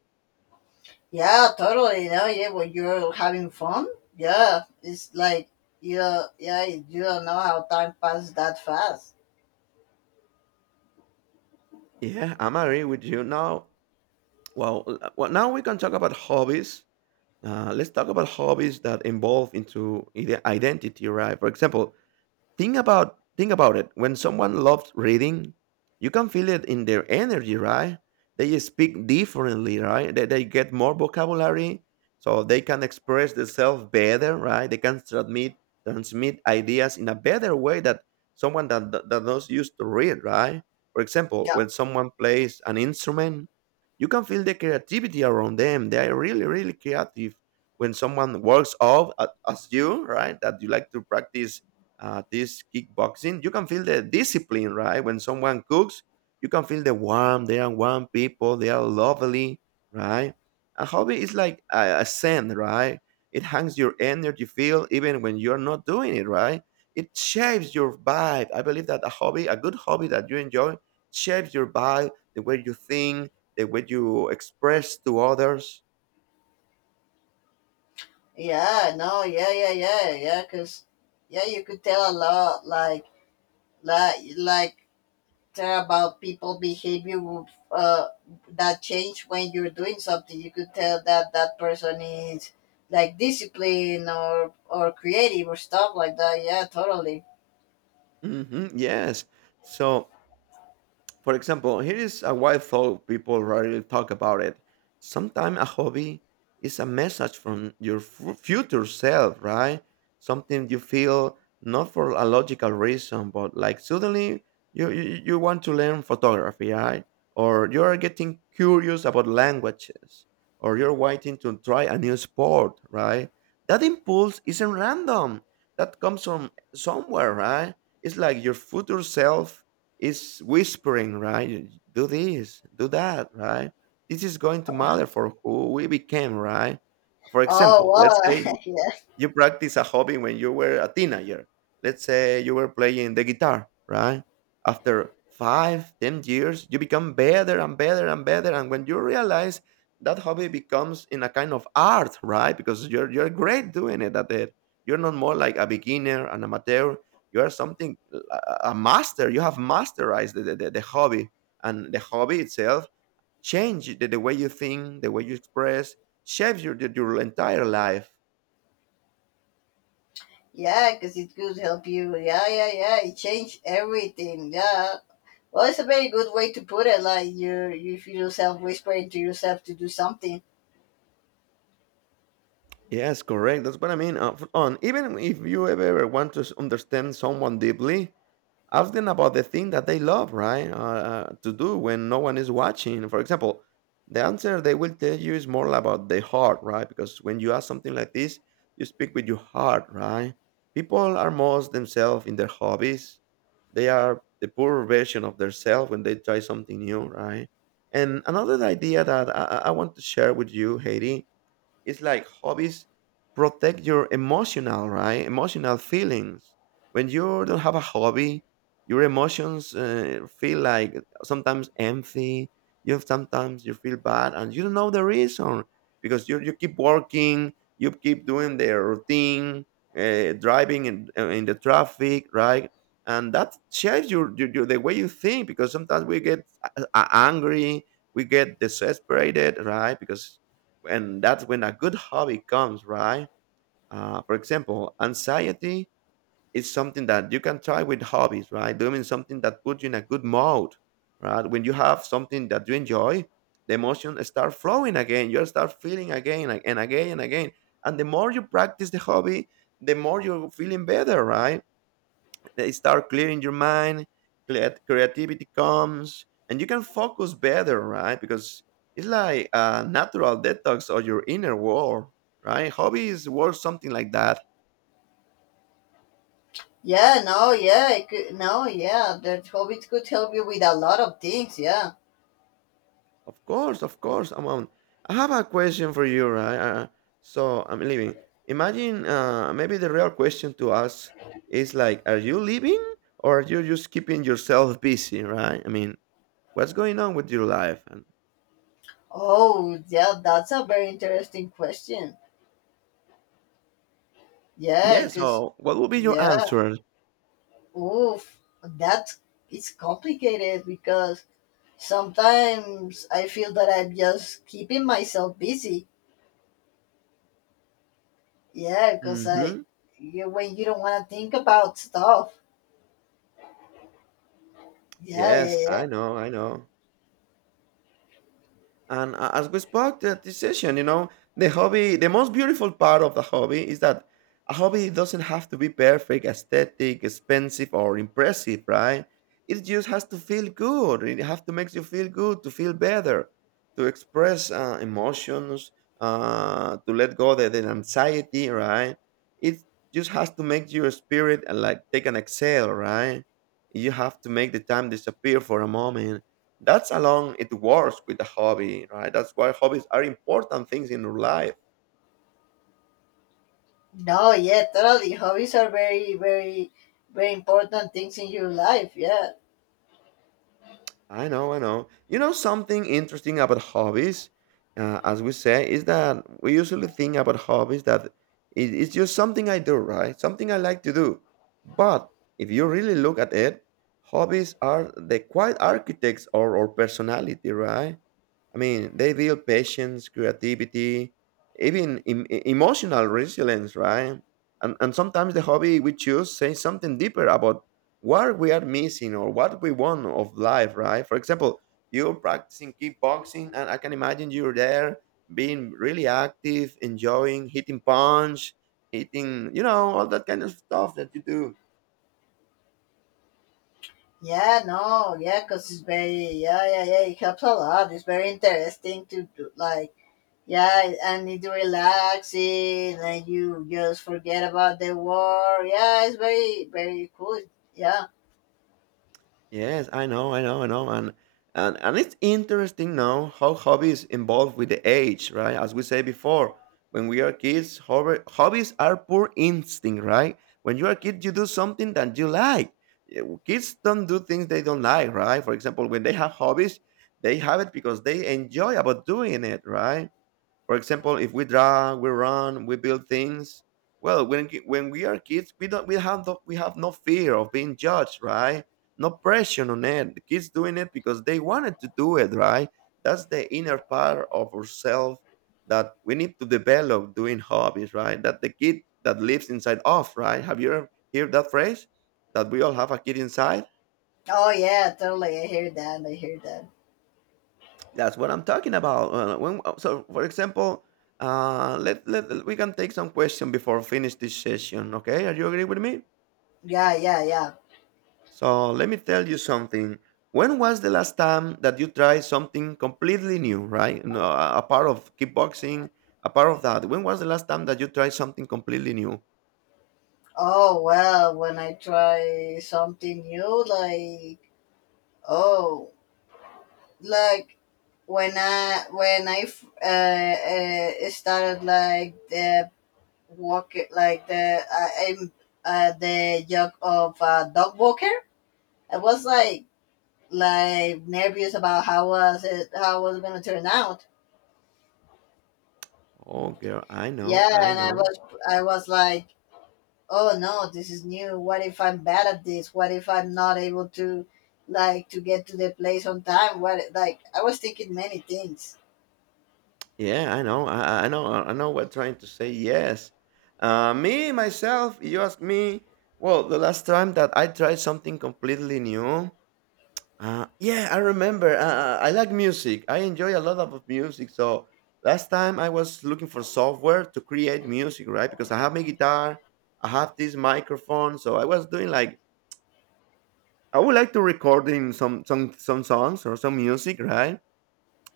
left: Yeah, totally. No, yeah, when you're having fun, yeah, it's like you, yeah, you don't know how time passes that fast.
right: Yeah, I'm agree with you now. Well, now we can talk about hobbies. Let's talk about hobbies that involve into identity, right? For example, Think about it. When someone loves reading, you can feel it in their energy, right? They speak differently, right? They get more vocabulary, so they can express themselves better, right? They can transmit ideas in a better way that someone that not used to read, right? For example,
left: Yeah,
right: when someone plays an instrument, you can feel the creativity around them. They are really, really creative. When someone works off as you, right? That you like to practice this kickboxing, you can feel the discipline, right? When someone cooks, you can feel the warmth. They are warm people. They are lovely, right? A hobby is like a scent, right? It hangs your energy field even when you're not doing it, right? It shapes your vibe. I believe that a hobby, a good hobby that you enjoy, shapes your vibe, the way you think, the way you express to others.
left: yeah, no, yeah, yeah, yeah, yeah, because yeah, you could tell a lot, like, like tell about people behavior with that change when you're doing something. You could tell that that person is like disciplined or creative or stuff like that. Yeah, totally.
right: Hmm, yes. So for example, here is a wild thought people rarely talk about it. Sometimes a hobby is a message from your future self, right? Something you feel not for a logical reason, but like suddenly you want to learn photography, right? Or you're getting curious about languages, or you're waiting to try a new sport, right? That impulse isn't random. That comes from somewhere, right? It's like your future self is whispering, right? Do this, do that, right? This is going to matter for who we became, right? For
left: Oh
right: example, let's say
left: wow, (laughs)
right: you practice a hobby when you were a teenager. Let's say you were playing the guitar, right? After 5, 10 years, you become better and better and better. And when you realize that hobby becomes in a kind of art, right? Because you're great doing it at it. You're not more like a beginner, an amateur. You are something, a master. You have masterized the hobby. And the hobby itself change the way you think, the way you express, shapes your entire life.
left: Yeah, cause it could help you. Yeah, yeah, yeah. It changed everything. Yeah. Well, it's a very good way to put it. Like you feel yourself whispering to yourself to do something.
right: Yes, correct. That's what I mean. F- on Even if you ever want to understand someone deeply, ask them about the thing that they love, right? To do when no one is watching. For example, the answer they will tell you is more about the heart, right? Because when you ask something like this, you speak with your heart, right? People are most themselves in their hobbies. They are the poor version of themselves when they try something new, right? And another idea that I want to share with you, Haiti, it's like hobbies protect your emotional, right? Emotional feelings. When you don't have a hobby, your emotions feel like sometimes empty. You sometimes you feel bad, and you don't know the reason because you keep working, you keep doing the routine, driving in the traffic, right? And that shapes your the way you think because sometimes we get angry, we get desesperated, right? Because and that's when a good hobby comes, right? For example, anxiety is something that you can try with hobbies, right? Doing something that puts you in a good mode, right? When you have something that you enjoy, the emotion start flowing again. You start feeling again and again and again. And the more you practice the hobby, the more you're feeling better, right? They start clearing your mind. Creativity comes, and you can focus better, right? Because it's like a natural detox of your inner world, right? Hobbies work something like that.
left: Yeah, no, yeah, it could, no, yeah. That hobbit could help you with a lot of things. Yeah.
right: Of course, of course. Amon, I have a question for you, right? So I'm leaving. Imagine maybe the real question to us is like, are you living, or are you just keeping yourself busy, right? I mean, what's going on with your life? And
left: Oh, yeah. That's a very interesting question.
right: yeah,
left: Yeah. Cause.
right: so what would be your
left: Yeah.
right: answer?
left: Oof, that's it's complicated because sometimes I feel that I'm just keeping myself busy. Yeah, because I,
right: hmm
left: you, when you don't want to think about stuff. Yeah, yeah,
right: Yes, I
left: yeah.
right: know, I know. As we spoke that decision, the hobby, the most beautiful part of the hobby is that a hobby doesn't have to be perfect, aesthetic, expensive, or impressive, right? It just has to feel good. It has to make you feel good, to feel better, to express emotions, to let go the anxiety, right? It just has to make your spirit like take an exhale, right? You have to make the time disappear for a moment that's along it works with the hobby, right? That's why hobbies are important things in your life.
left: No, yeah, totally. Hobbies are very, very, very important things in your life. Yeah.
right: I know, I know. You know something interesting about hobbies, as we say, is that we usually think about hobbies that it's just something I do, right? Something I like to do. But if you really look at it, hobbies are the quiet architects or personality, right? I mean, they build patience, creativity, even emotional resilience, right? And sometimes the hobby we choose says something deeper about what we are missing or what we want of life, right? For example, you're practicing kickboxing, and I can imagine you're there being really active, enjoying hitting punch, hitting, you know, all that kind of stuff that you do.
left: Yeah, no, yeah, because it's very, yeah, yeah, yeah, it helps a lot. It's very interesting to do like, yeah, and it's relaxing, and you just forget about the war. Yeah, it's very, very cool. Yeah.
right: Yes, I know, I know, I know, and it's interesting now how hobbies involve with the age, right? As we say before, when we are kids, hobbies are poor instinct, right? When you are a kid, you do something that you like. Yeah. Kids don't do things they don't like, right? For example, when they have hobbies, they have it because they enjoy about doing it, right? For example, if we draw, we run, we build things. Well, when we are kids, we have we have no fear of being judged, right? No pressure on it. The kids doing it because they wanted to do it, right? That's the inner part of ourselves that we need to develop doing hobbies, right? That the kid that lives inside off, right? Have you ever heard that phrase? That we all have a kid inside.
left: Oh, yeah, totally. I hear that. I hear that.
right: That's what I'm talking about. For example, let we can take some question before finish this session. Okay, are you agree with me?
left: Yeah, yeah, yeah.
right: So let me tell you something. When was the last time that you tried something completely new? Right, no, a part of kickboxing, a part of that. When was the last time that you tried something completely new?
left: Oh well, when I try something new, like oh, like when I started like the walk like the I'm the job of a dog walker, I was like nervous about how was it gonna turn out.
right: Oh, girl, I know,
left: Yeah,
right: I
left: and
right: know.
left: I was like oh no, this is new, what if I'm bad at this, what if I'm not able to like to get to the place on time, what, like I was thinking many things.
right: Yeah, I know. I know. I know we're trying to say yes. Me, myself, you ask me, well, the last time that I tried something completely new, yeah, I remember. I like music. I enjoy a lot of music. So last time I was looking for software to create music, right? Because I have my guitar, I have this microphone. So I was doing like, I would like to record in some songs or some music, right?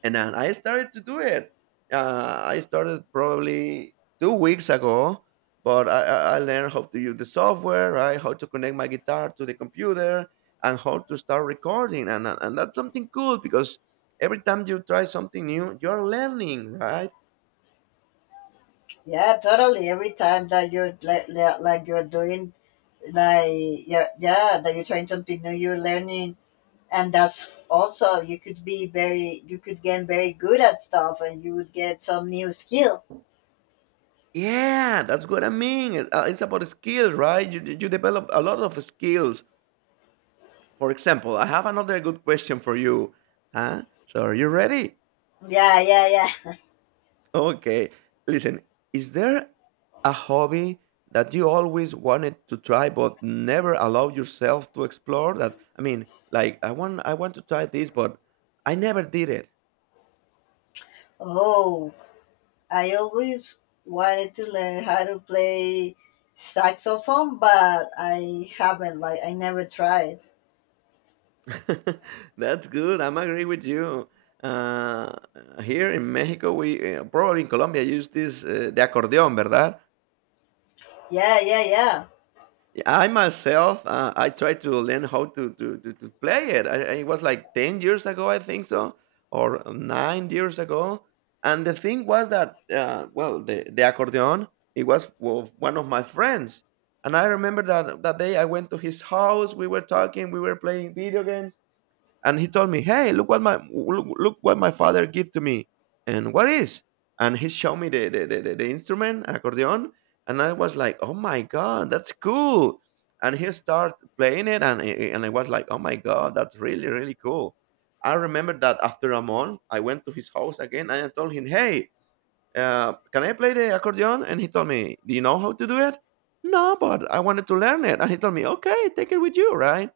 right: And then I started to do it. I started probably 2 weeks ago, but I learned how to use the software, right? How to connect my guitar to the computer and how to start recording. And that's something cool because every time you try something new, you're learning, right?
left: Yeah, totally, every time that you're like you're doing like yeah, yeah that you're trying something new you're learning, and that's also you could be very you could get very good at stuff and you would get some new skill.
right: Yeah, that's what I mean. It's about skills, right? You develop a lot of skills. For example, I have another good question for you. Huh? So, are you ready?
left: Yeah, yeah, yeah.
right: Okay. Listen, is there a hobby that you always wanted to try but never allowed yourself to explore? That I mean, like I want to try this but I never did
left: (laughs) Oh, I always wanted to learn how to play saxophone, but I haven't. Like, I never tried.
right: it. (laughs) That's good. I'm agree with you. Uh, here in Mexico, we probably in Colombia use this the accordion, ¿verdad?
left: Yeah, yeah, yeah.
right: Yeah, I myself, I tried to learn how to play it. It was like 10 years ago, I think so, or 9 years ago. And the thing was that, well, the accordion, it was of one of my friends, and I remember that that day I went to his house. We were talking, we were playing video games, and he told me, "Hey, look, look what my father gave to me." And what is? And he showed me the the instrument, accordion, and I was like, "Oh my god, that's cool!" And he started playing it, and I was like, "Oh my god, that's really really cool." I remember that after a month, I went to his house again, and I told him, "Hey, can I play the accordion?" And he told me, "Do you know how to do it?" No, but I wanted to learn it, and he told me, "Okay, take it with you, right?"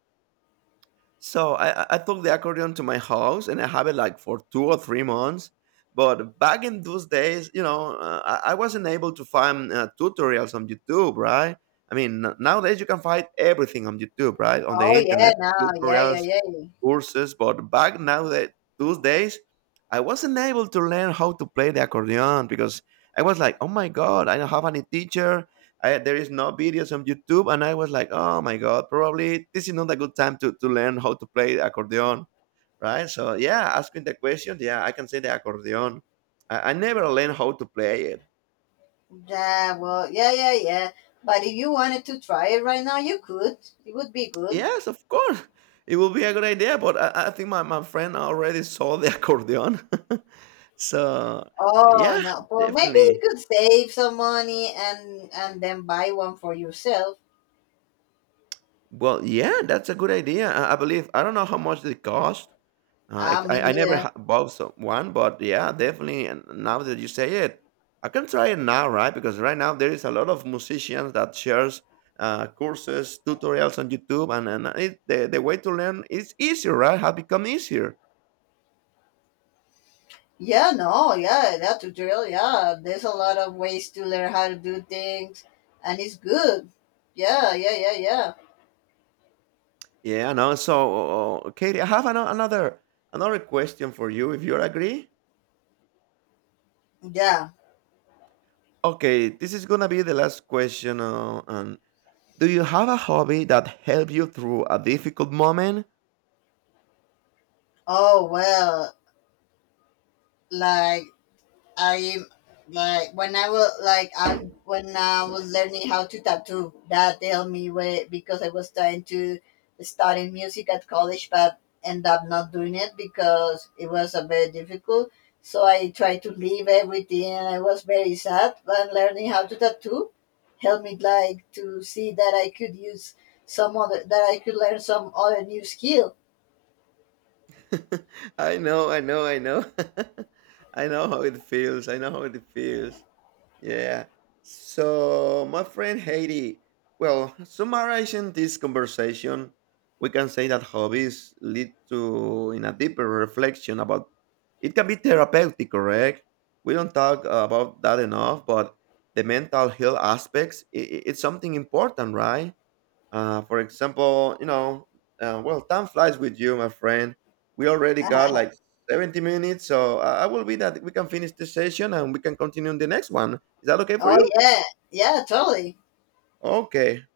right: So I took the accordion to my house and I have it like for 2 or 3 months. But back in those days, you know, I wasn't able to find tutorials on YouTube, right? I mean, nowadays you can find everything on YouTube, right? On the
left: Oh, yeah.
right: internet,
left: Now, yeah, yeah,
right: tutorials,
left: yeah. Yeah.
right: courses, but back now that those days, I wasn't able to learn how to play the accordion because I was like, oh my god, I don't have any teacher. I, there is no videos on YouTube, and I was like, oh my god, probably this is not a good time to learn how to play the accordion, right? So yeah, asking the question, yeah, I can say the accordion. I never learned how to play it.
left: Yeah, well, yeah, yeah, yeah. But if you wanted to try it right now, you could. It would be good.
right: Yes, of course. It will be a good idea, but I think my friend already saw the accordion. (laughs) So,
left: Oh
right: yeah,
left: no. Well, maybe you
right: definitely.
left: could save some money and then buy one for yourself.
right: Well, yeah, that's a good idea. I believe. I don't know how much they cost.
left: Ah, me
right: I never
left: neither.
right: bought one, but yeah, definitely. And now that you say it, I can try it now, right? Because right now there is a lot of musicians that shares courses, tutorials on YouTube, and it, the way to learn is easier, right? Have become easier.
left: Yeah, no, yeah, that tutorial, yeah. There's a lot of ways to learn how to do things, and it's good. Yeah, yeah, yeah, yeah,
right: Yeah, no. So, Katie, I have another question for you, if you agree.
left: yeah.
right: Okay, this is gonna be the last question. And do you have a hobby that helped you through a difficult moment?
left: Oh well, like I like when I was like I when I was learning how to tattoo, that helped me way because I was trying to study music at college, but end up not doing it because it was a very difficult. So I tried to leave everything, and I was very sad. But learning how to tattoo helped me like to see that I could use some other that I could learn some other new skill.
right: (laughs) I know, I know, I know. (laughs) I know how it feels. I know how it feels. Yeah. So, my friend Haiti, well, summarizing this conversation, we can say that hobbies lead to in a deeper reflection about it can be therapeutic, correct? We don't talk about that enough, but the mental health aspects, it's something important, right? For example, you know, well, time flies with you, my friend. We already got
left: (laughs)
right: like 70 minutes, so I will be that we can finish this session and we can continue in the next one. Is that okay for
left: Oh
right: you?
left: yeah, yeah, totally.
right: Okay.